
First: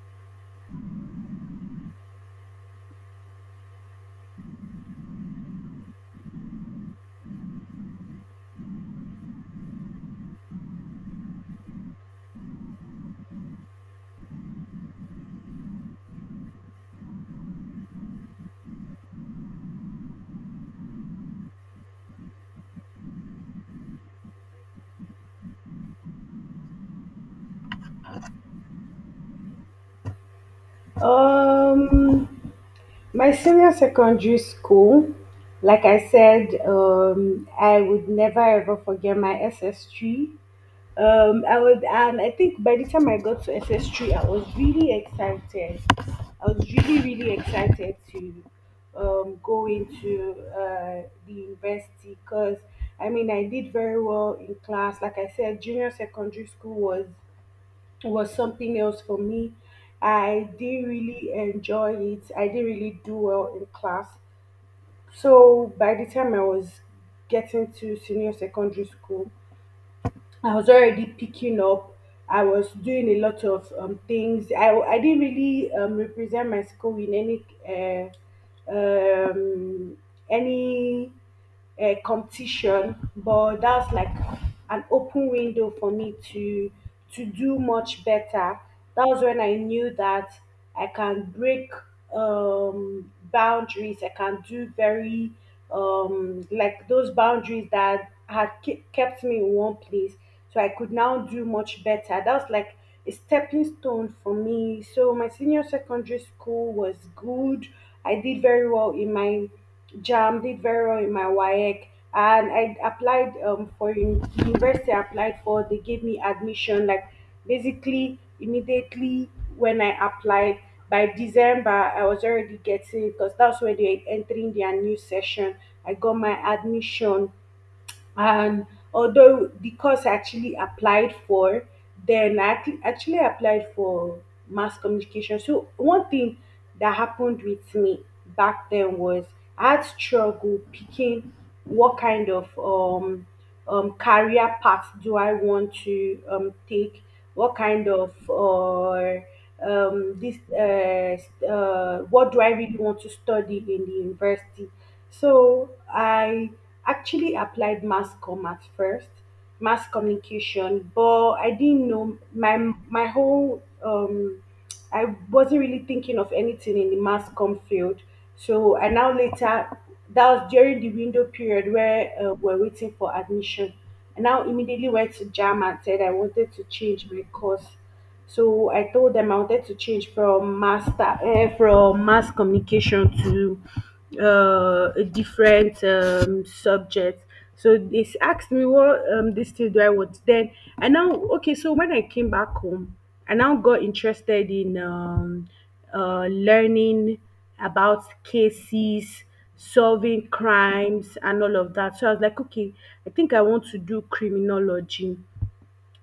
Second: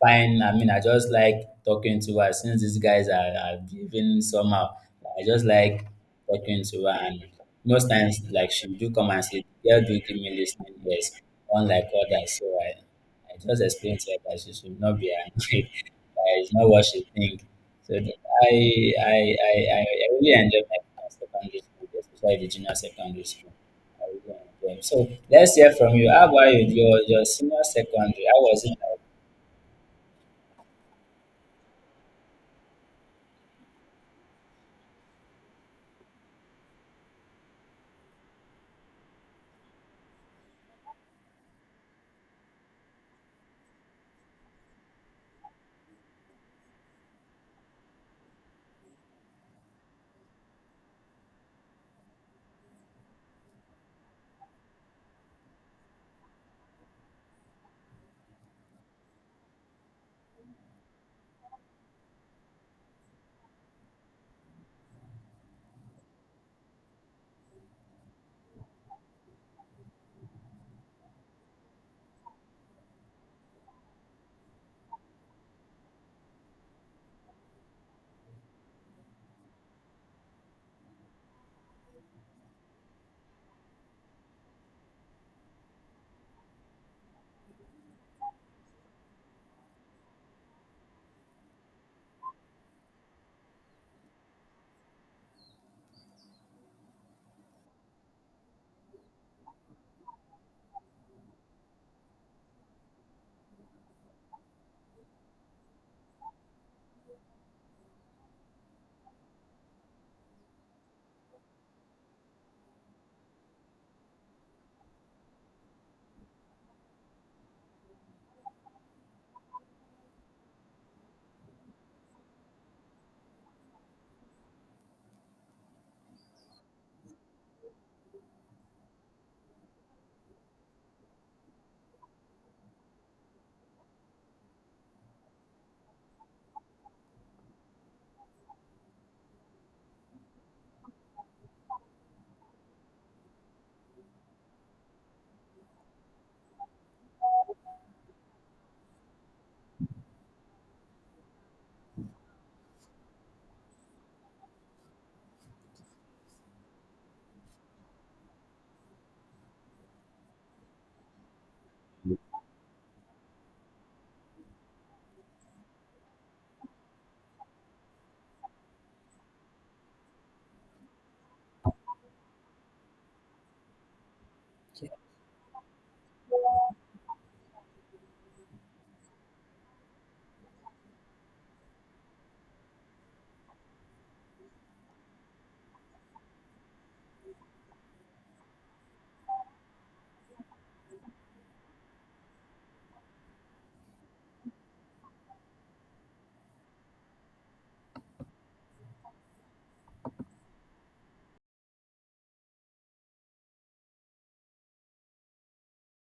fine. I mean, I just like talking to her since these guys are behaving somehow. I just like talking to her, and most times, like she do come and say, "Girl, do give me listening ears," unlike others. So I just explained to her that she should not be annoyed. that it's not what she think. So I really enjoy my time in secondary school, especially the junior secondary school. I really enjoy. So let's hear from you. How about you? Your senior secondary? How was it? that. My senior secondary school, like I said, I would never ever forget my SS3. I was, and I think by the time I got to SS3, I was really excited. I was really excited to go into the university because I mean I did very well in class. Like I said, junior secondary school was something else for me. I didn't really enjoy it. I didn't really do well in class. So by the time I was getting to senior secondary school, I was already picking up. I was doing a lot of things. I didn't really represent my school in any any competition, but that was like an open window for me to do much better. That was when I knew that I can break boundaries. I can do very like those boundaries that had kept me in one place. So I could now do much better. That was like a stepping stone for me. So my senior secondary school was good. I did very well in my JAM, did very well in my WAEC, and I applied the university. I applied for. They gave me admission. Like basically immediately when I applied by December, I was already getting because that's when they entering their new session. I got my admission, and although the course I actually applied for then, actually applied for mass communication. So one thing that happened with me back then was I had struggle picking what kind of career path do I want to take, what kind of what do I really want to study in the university. So I actually applied mass com at first, mass communication, but I didn't know my whole I wasn't really thinking of anything in the mass com field. So I now later, that was during the window period where we're waiting for admission. And now immediately went to jam and said I wanted to change my course. So I told them I wanted to change from master from mass communication to a different subject. So they asked me what this thing do I want. Then I now okay. So when I came back home, I now got interested in learning about cases, solving crimes, and all of that. So I was like, okay, I think I want to do criminology.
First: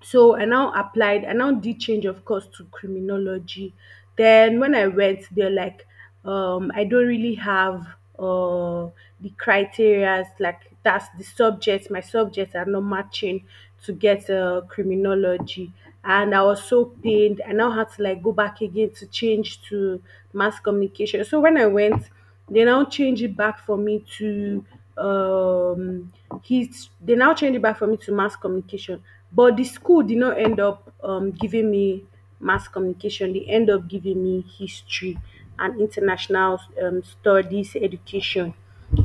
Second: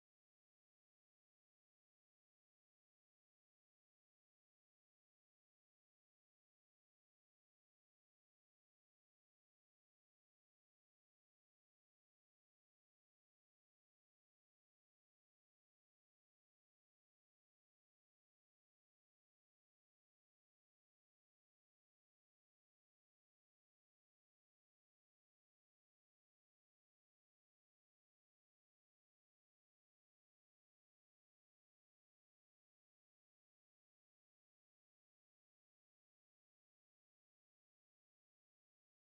So I now applied, I now did change of course to criminology. Then when I went, they're like, I don't really have uh the criterias, like that's the subject, my subjects are not matching to get criminology. And I was so pained. I now had to like go back again to change to mass communication. So when I went they now change it back for me to um his they now change it back for me to mass communication. But the school did not end up giving me mass communication. They end up giving me history and international studies education.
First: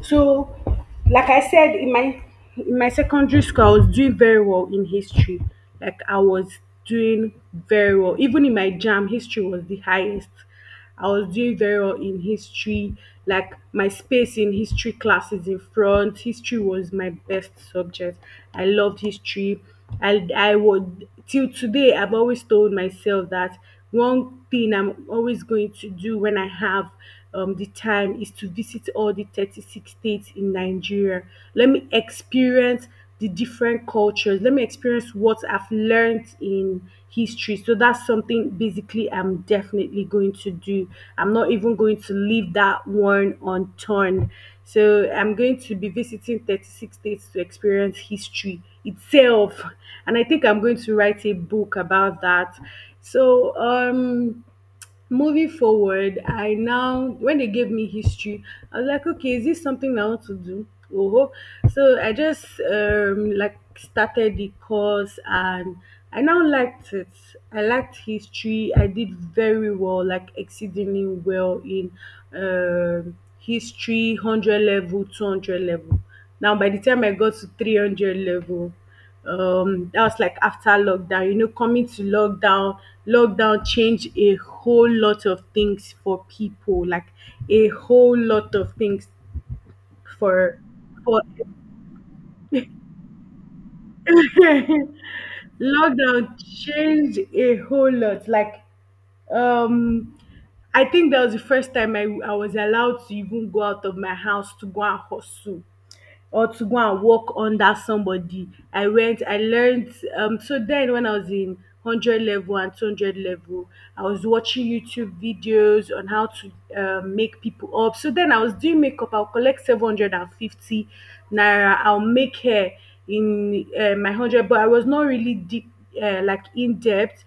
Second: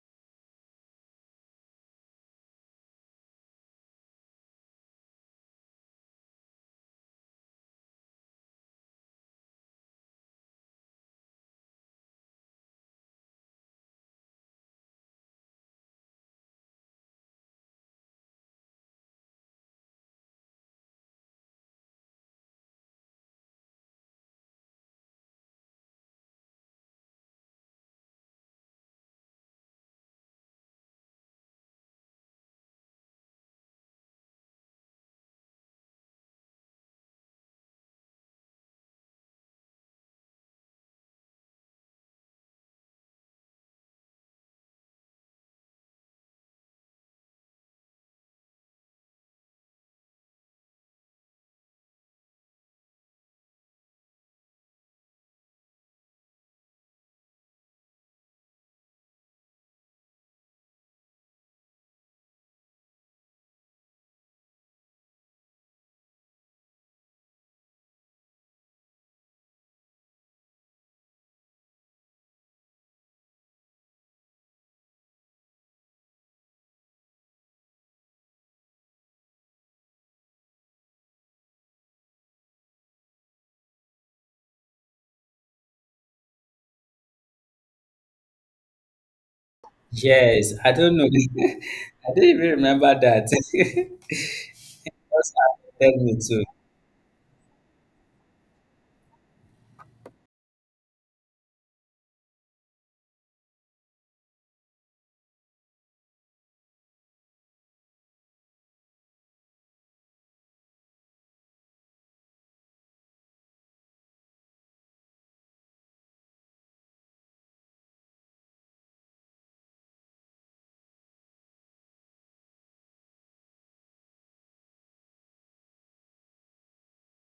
So like I said in my secondary school I was doing very well in history. Like I was doing very well. Even in my jam, history was the highest. I was doing very well in history. Like my space in history class is in front. History was my best subject. I loved history. I would till today I've always told myself that one thing I'm always going to do when I have the time is to visit all the 36 states in Nigeria. Let me experience the different cultures. Let me experience what I've learned in history. So that's something basically I'm definitely going to do. I'm not even going to leave that one unturned. So I'm going to be visiting 36 states to experience history itself. And I think I'm going to write a book about that. So, moving forward, I now when they gave me history, I was like, okay, is this something I want to do? Oh, so I just started the course, and I now liked it. I liked history. I did very well, like exceedingly well in history, hundred level, 200 level. Now by the time I got to 300 level, that was like after lockdown. You know, coming to lockdown, lockdown changed a whole lot of things for people, like a whole lot of things Yes, for I don't know. for I don't even remember that. Just affected me lockdown too. changed a whole lot, like um I think that was the first time I was allowed to even go out of my house to go and hustle, or to go and work under somebody. I went, I learned. So then when I was in 100 level and 200 level, I was watching YouTube videos on how to make people up. So then I was doing makeup, I'll collect 750 naira, I'll make hair in my 100, but I was not really deep, like in depth,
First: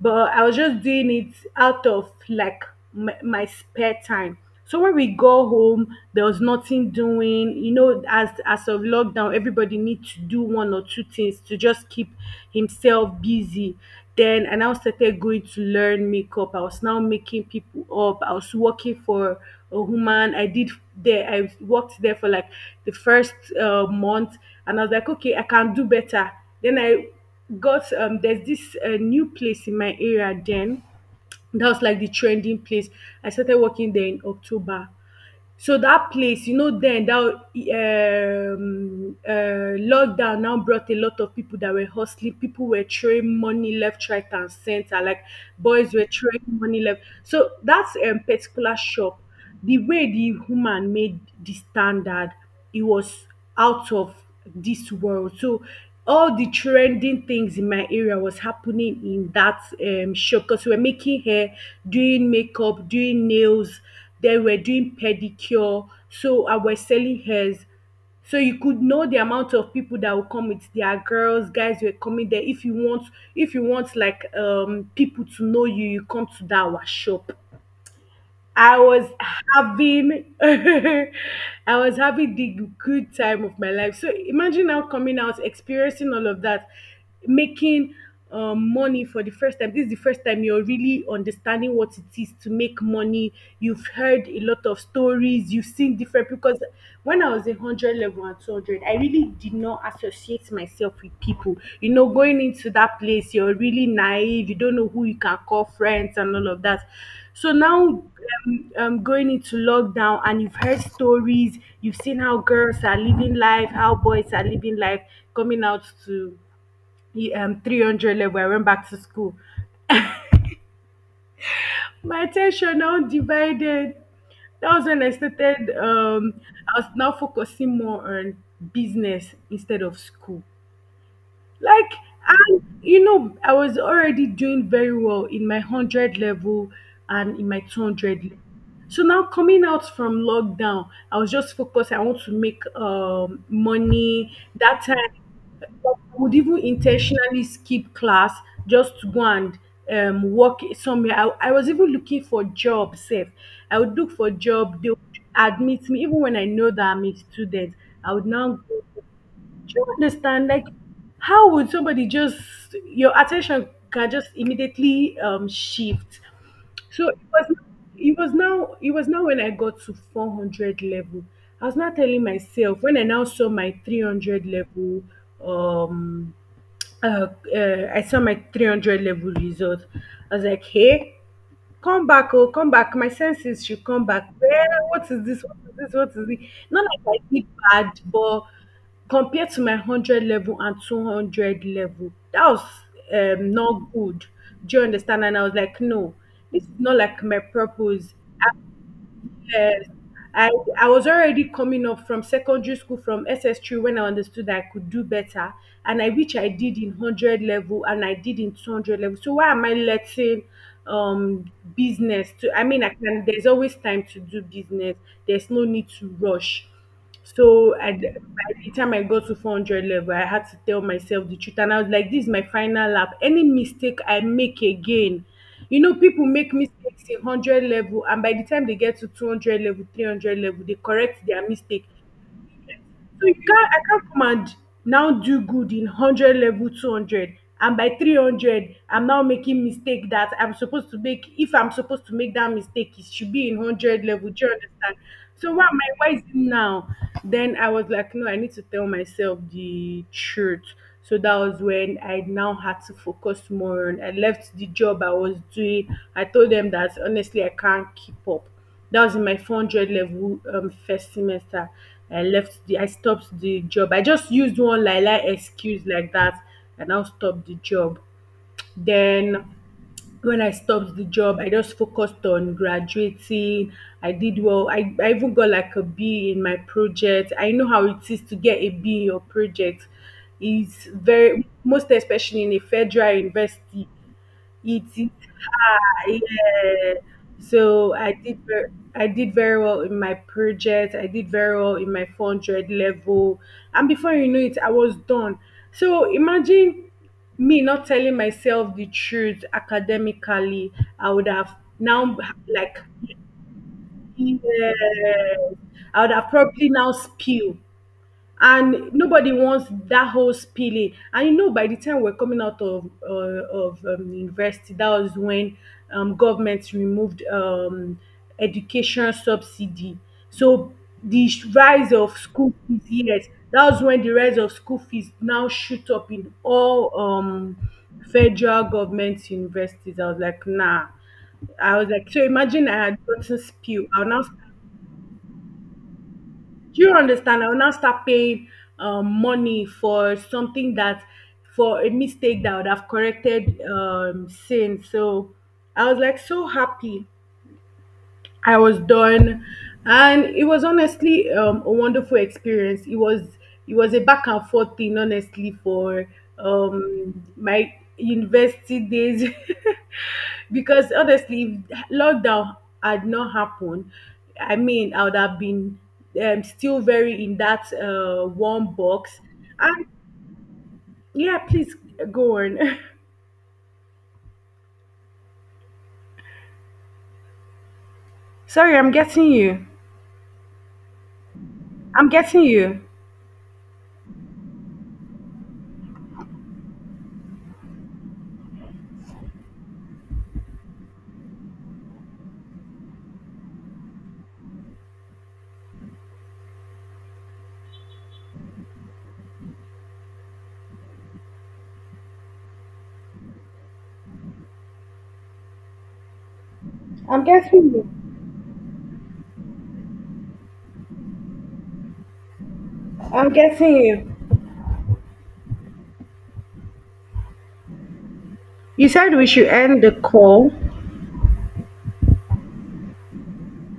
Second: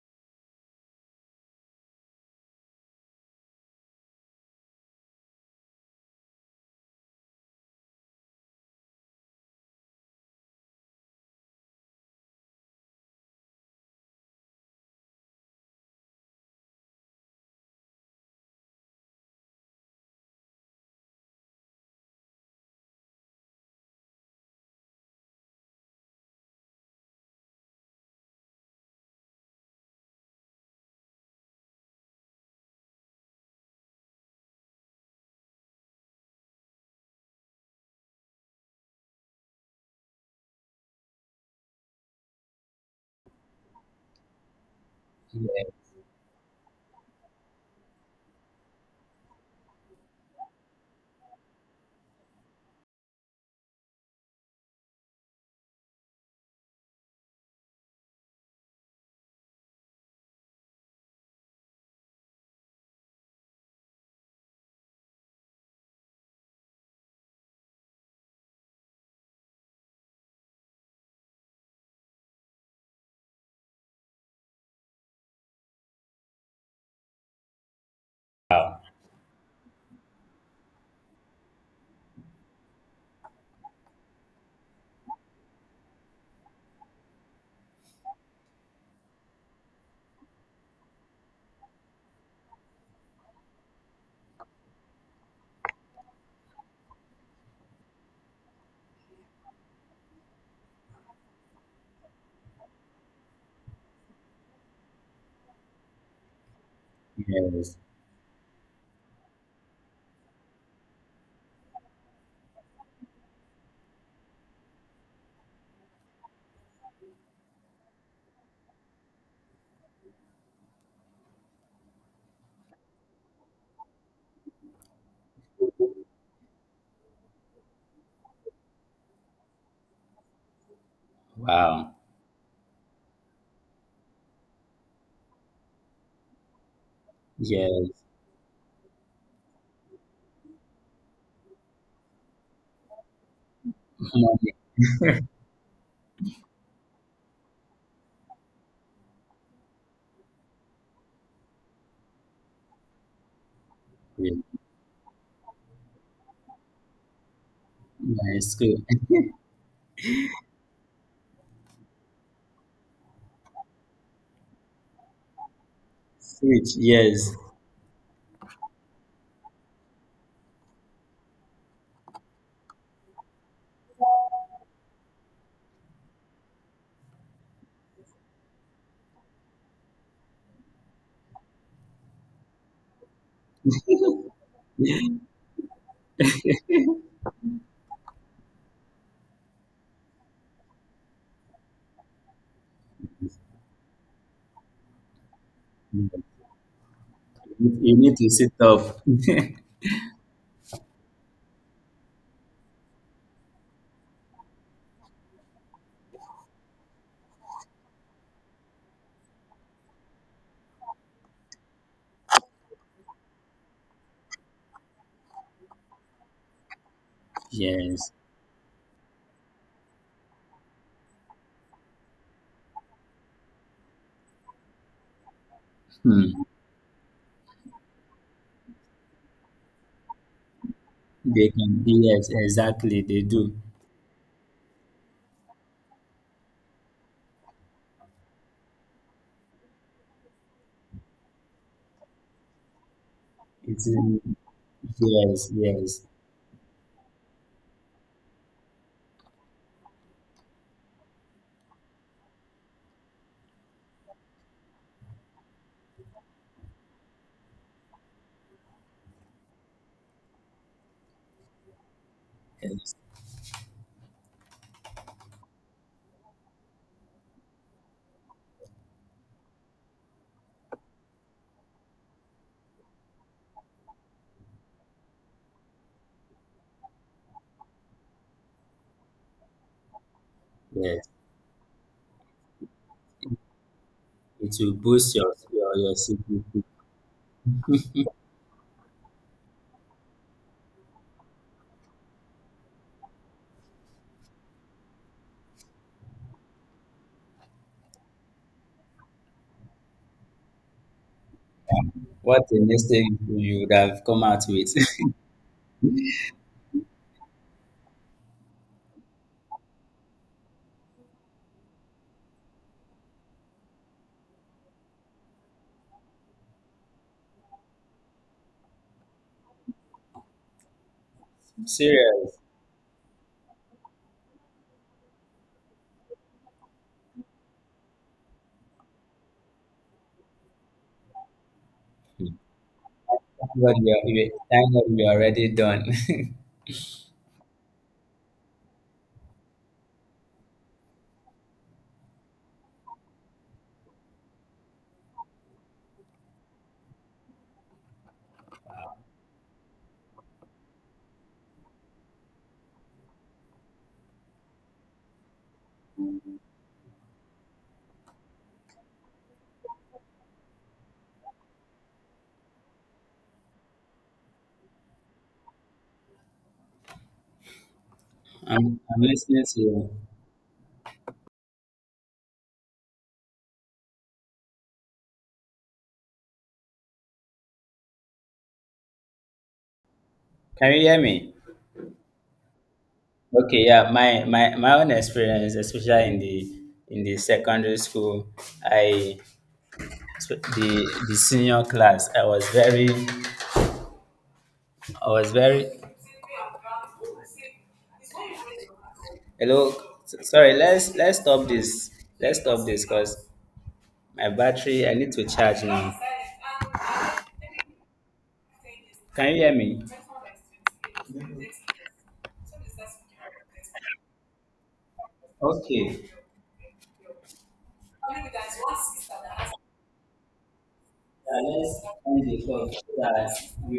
but I was just doing it out of like my spare time. So when we go home, there was nothing doing. You know, as of lockdown, everybody needs to do one or two things to just keep himself busy. Then I now started going to learn makeup. I was now making people up. I was working for a woman. I did there. I worked there for like the first month, and I was like, okay, I can do better. Then I got there's this new place in my area then that was like the trending place. I started working there in October. So that place, you know, then that lockdown now brought a lot of people that were hustling. People were throwing money left, right, and center, like Yeah. boys were throwing money left. So that particular shop, the way the woman made the standard, it was out of this world. So all the trending things in my area was happening in that shop, because we were making hair, doing makeup, doing nails, then we doing pedicure. So I was selling hairs. So you could know the amount of people that will come with their girls, guys were coming there. If you want like people to know you, you come to that our shop. I Wow. was having I was having the good time of my life. So imagine now coming out, experiencing all of that, making money for the first time. This is the first time you're really understanding what it is to make money. You've heard a lot of stories. You've seen different, because when I was in 100 level and 200, I really did not associate myself with people. You know, going into that place, you're really naive. You don't know who you can call friends and all of that. So Yes. now, going into lockdown, and you've heard stories, you've seen how girls are living life, how boys are living life, coming out to 300 level. I went back to school. My attention now divided. That was when I started. I was now focusing more on business instead of school. Like, Wow. and you know, I was already doing very well in my 100 level and in my Yes. 200 level. So now coming out from lockdown, I was just focused. I want to make money. Money. That time, I would even intentionally skip class just to go and work somewhere. I was even looking for job safe. I would look for Yeah. job. They would admit me even when I know that I'm a student. I would Yeah, it's now good. go, do you understand? Like, how would somebody just your attention can just immediately shift? Switch. So Yes. It was now when I got to 400 level. I was not telling myself when I now saw my three hundred level um uh, I saw my 300 level result. I was like, hey, come back, oh, come back. My senses should come back. Well, what is this? What is this? What is it? Not like I did bad, but compared to my 100 level and 200 level, that was not good. Do you understand? And I was like, You no, this is not like my you purpose. need to sit up. Yes. I, I was already coming up from secondary school, from S S 3, when I understood that I could do better. And I which I did in 100 level and I did in 200 level. So why am I letting um, business to, I mean, I can, there's always time to do business. There's no need to rush. So Yes. By the time I got to 400 level, I had to tell myself the truth. And I was like, this is my final lap. Any mistake I make again, you know, people Hmm. make mistakes in 100 level. And by the time they get to 200 level, 300 level, they correct their They can mistake. be, yes, exactly. They So you do. can't, I can't come and now do good in 100 level, 200, and by 300 I'm now making mistake that, I'm supposed to make if I'm supposed to make that mistake, it should be in It's 100 level. Do you understand? yes, So what my why is it now? Then I was like, no, I need to tell myself the truth. So that was when I now had to focus more on, I left the job I was doing. I told them that honestly I can't keep up. That was in my 400 level, first semester. I yes, stopped the job. I just used one like excuse like that and I'll stop the job. Then when I stopped the job, I just focused on graduating. I did well. I even got like a B in my project. I know how it is to get a B in your project. It's yes, very, most especially in a federal university It will it is boost your your hard, CPP. yeah. So I did very well in my project. I did very well in my 400 level, and before you know it, I was done. So imagine me not telling myself the truth academically. I would have now, What the like, next thing you would have come out with? yeah, I would have probably now spill, and nobody wants that whole spilling. And you know by the time we're coming out of university, that was when government removed education subsidy. So rise of Serious. school fees, yes, that was when the rise of school fees now shoot up in all federal government universities. I was like, nah. I was like, so But imagine I had gotten you are, spill, I'll now, you, thank God you are already done. do you understand? I will now start paying money for something that, for a mistake that I would have corrected since. So I was like so happy. I was done, and it was honestly a wonderful experience. It was, it was a back and forth thing, honestly, for my university days, because honestly, if lockdown had not happened, I mean, I would have been still very in that one I'm box. listening to And you. yeah, please go on. Sorry, I'm getting you. Can you hear me? I'm getting you. Okay, yeah. My own experience, especially in the secondary school, I the senior class. I was very, I was very. Hello. Sorry. Let's stop this. Let's stop this because my battery, I need to charge now. I'm getting you. Can you hear me? I'm getting you. Okay. You said we should end the call. Let's end the call so that we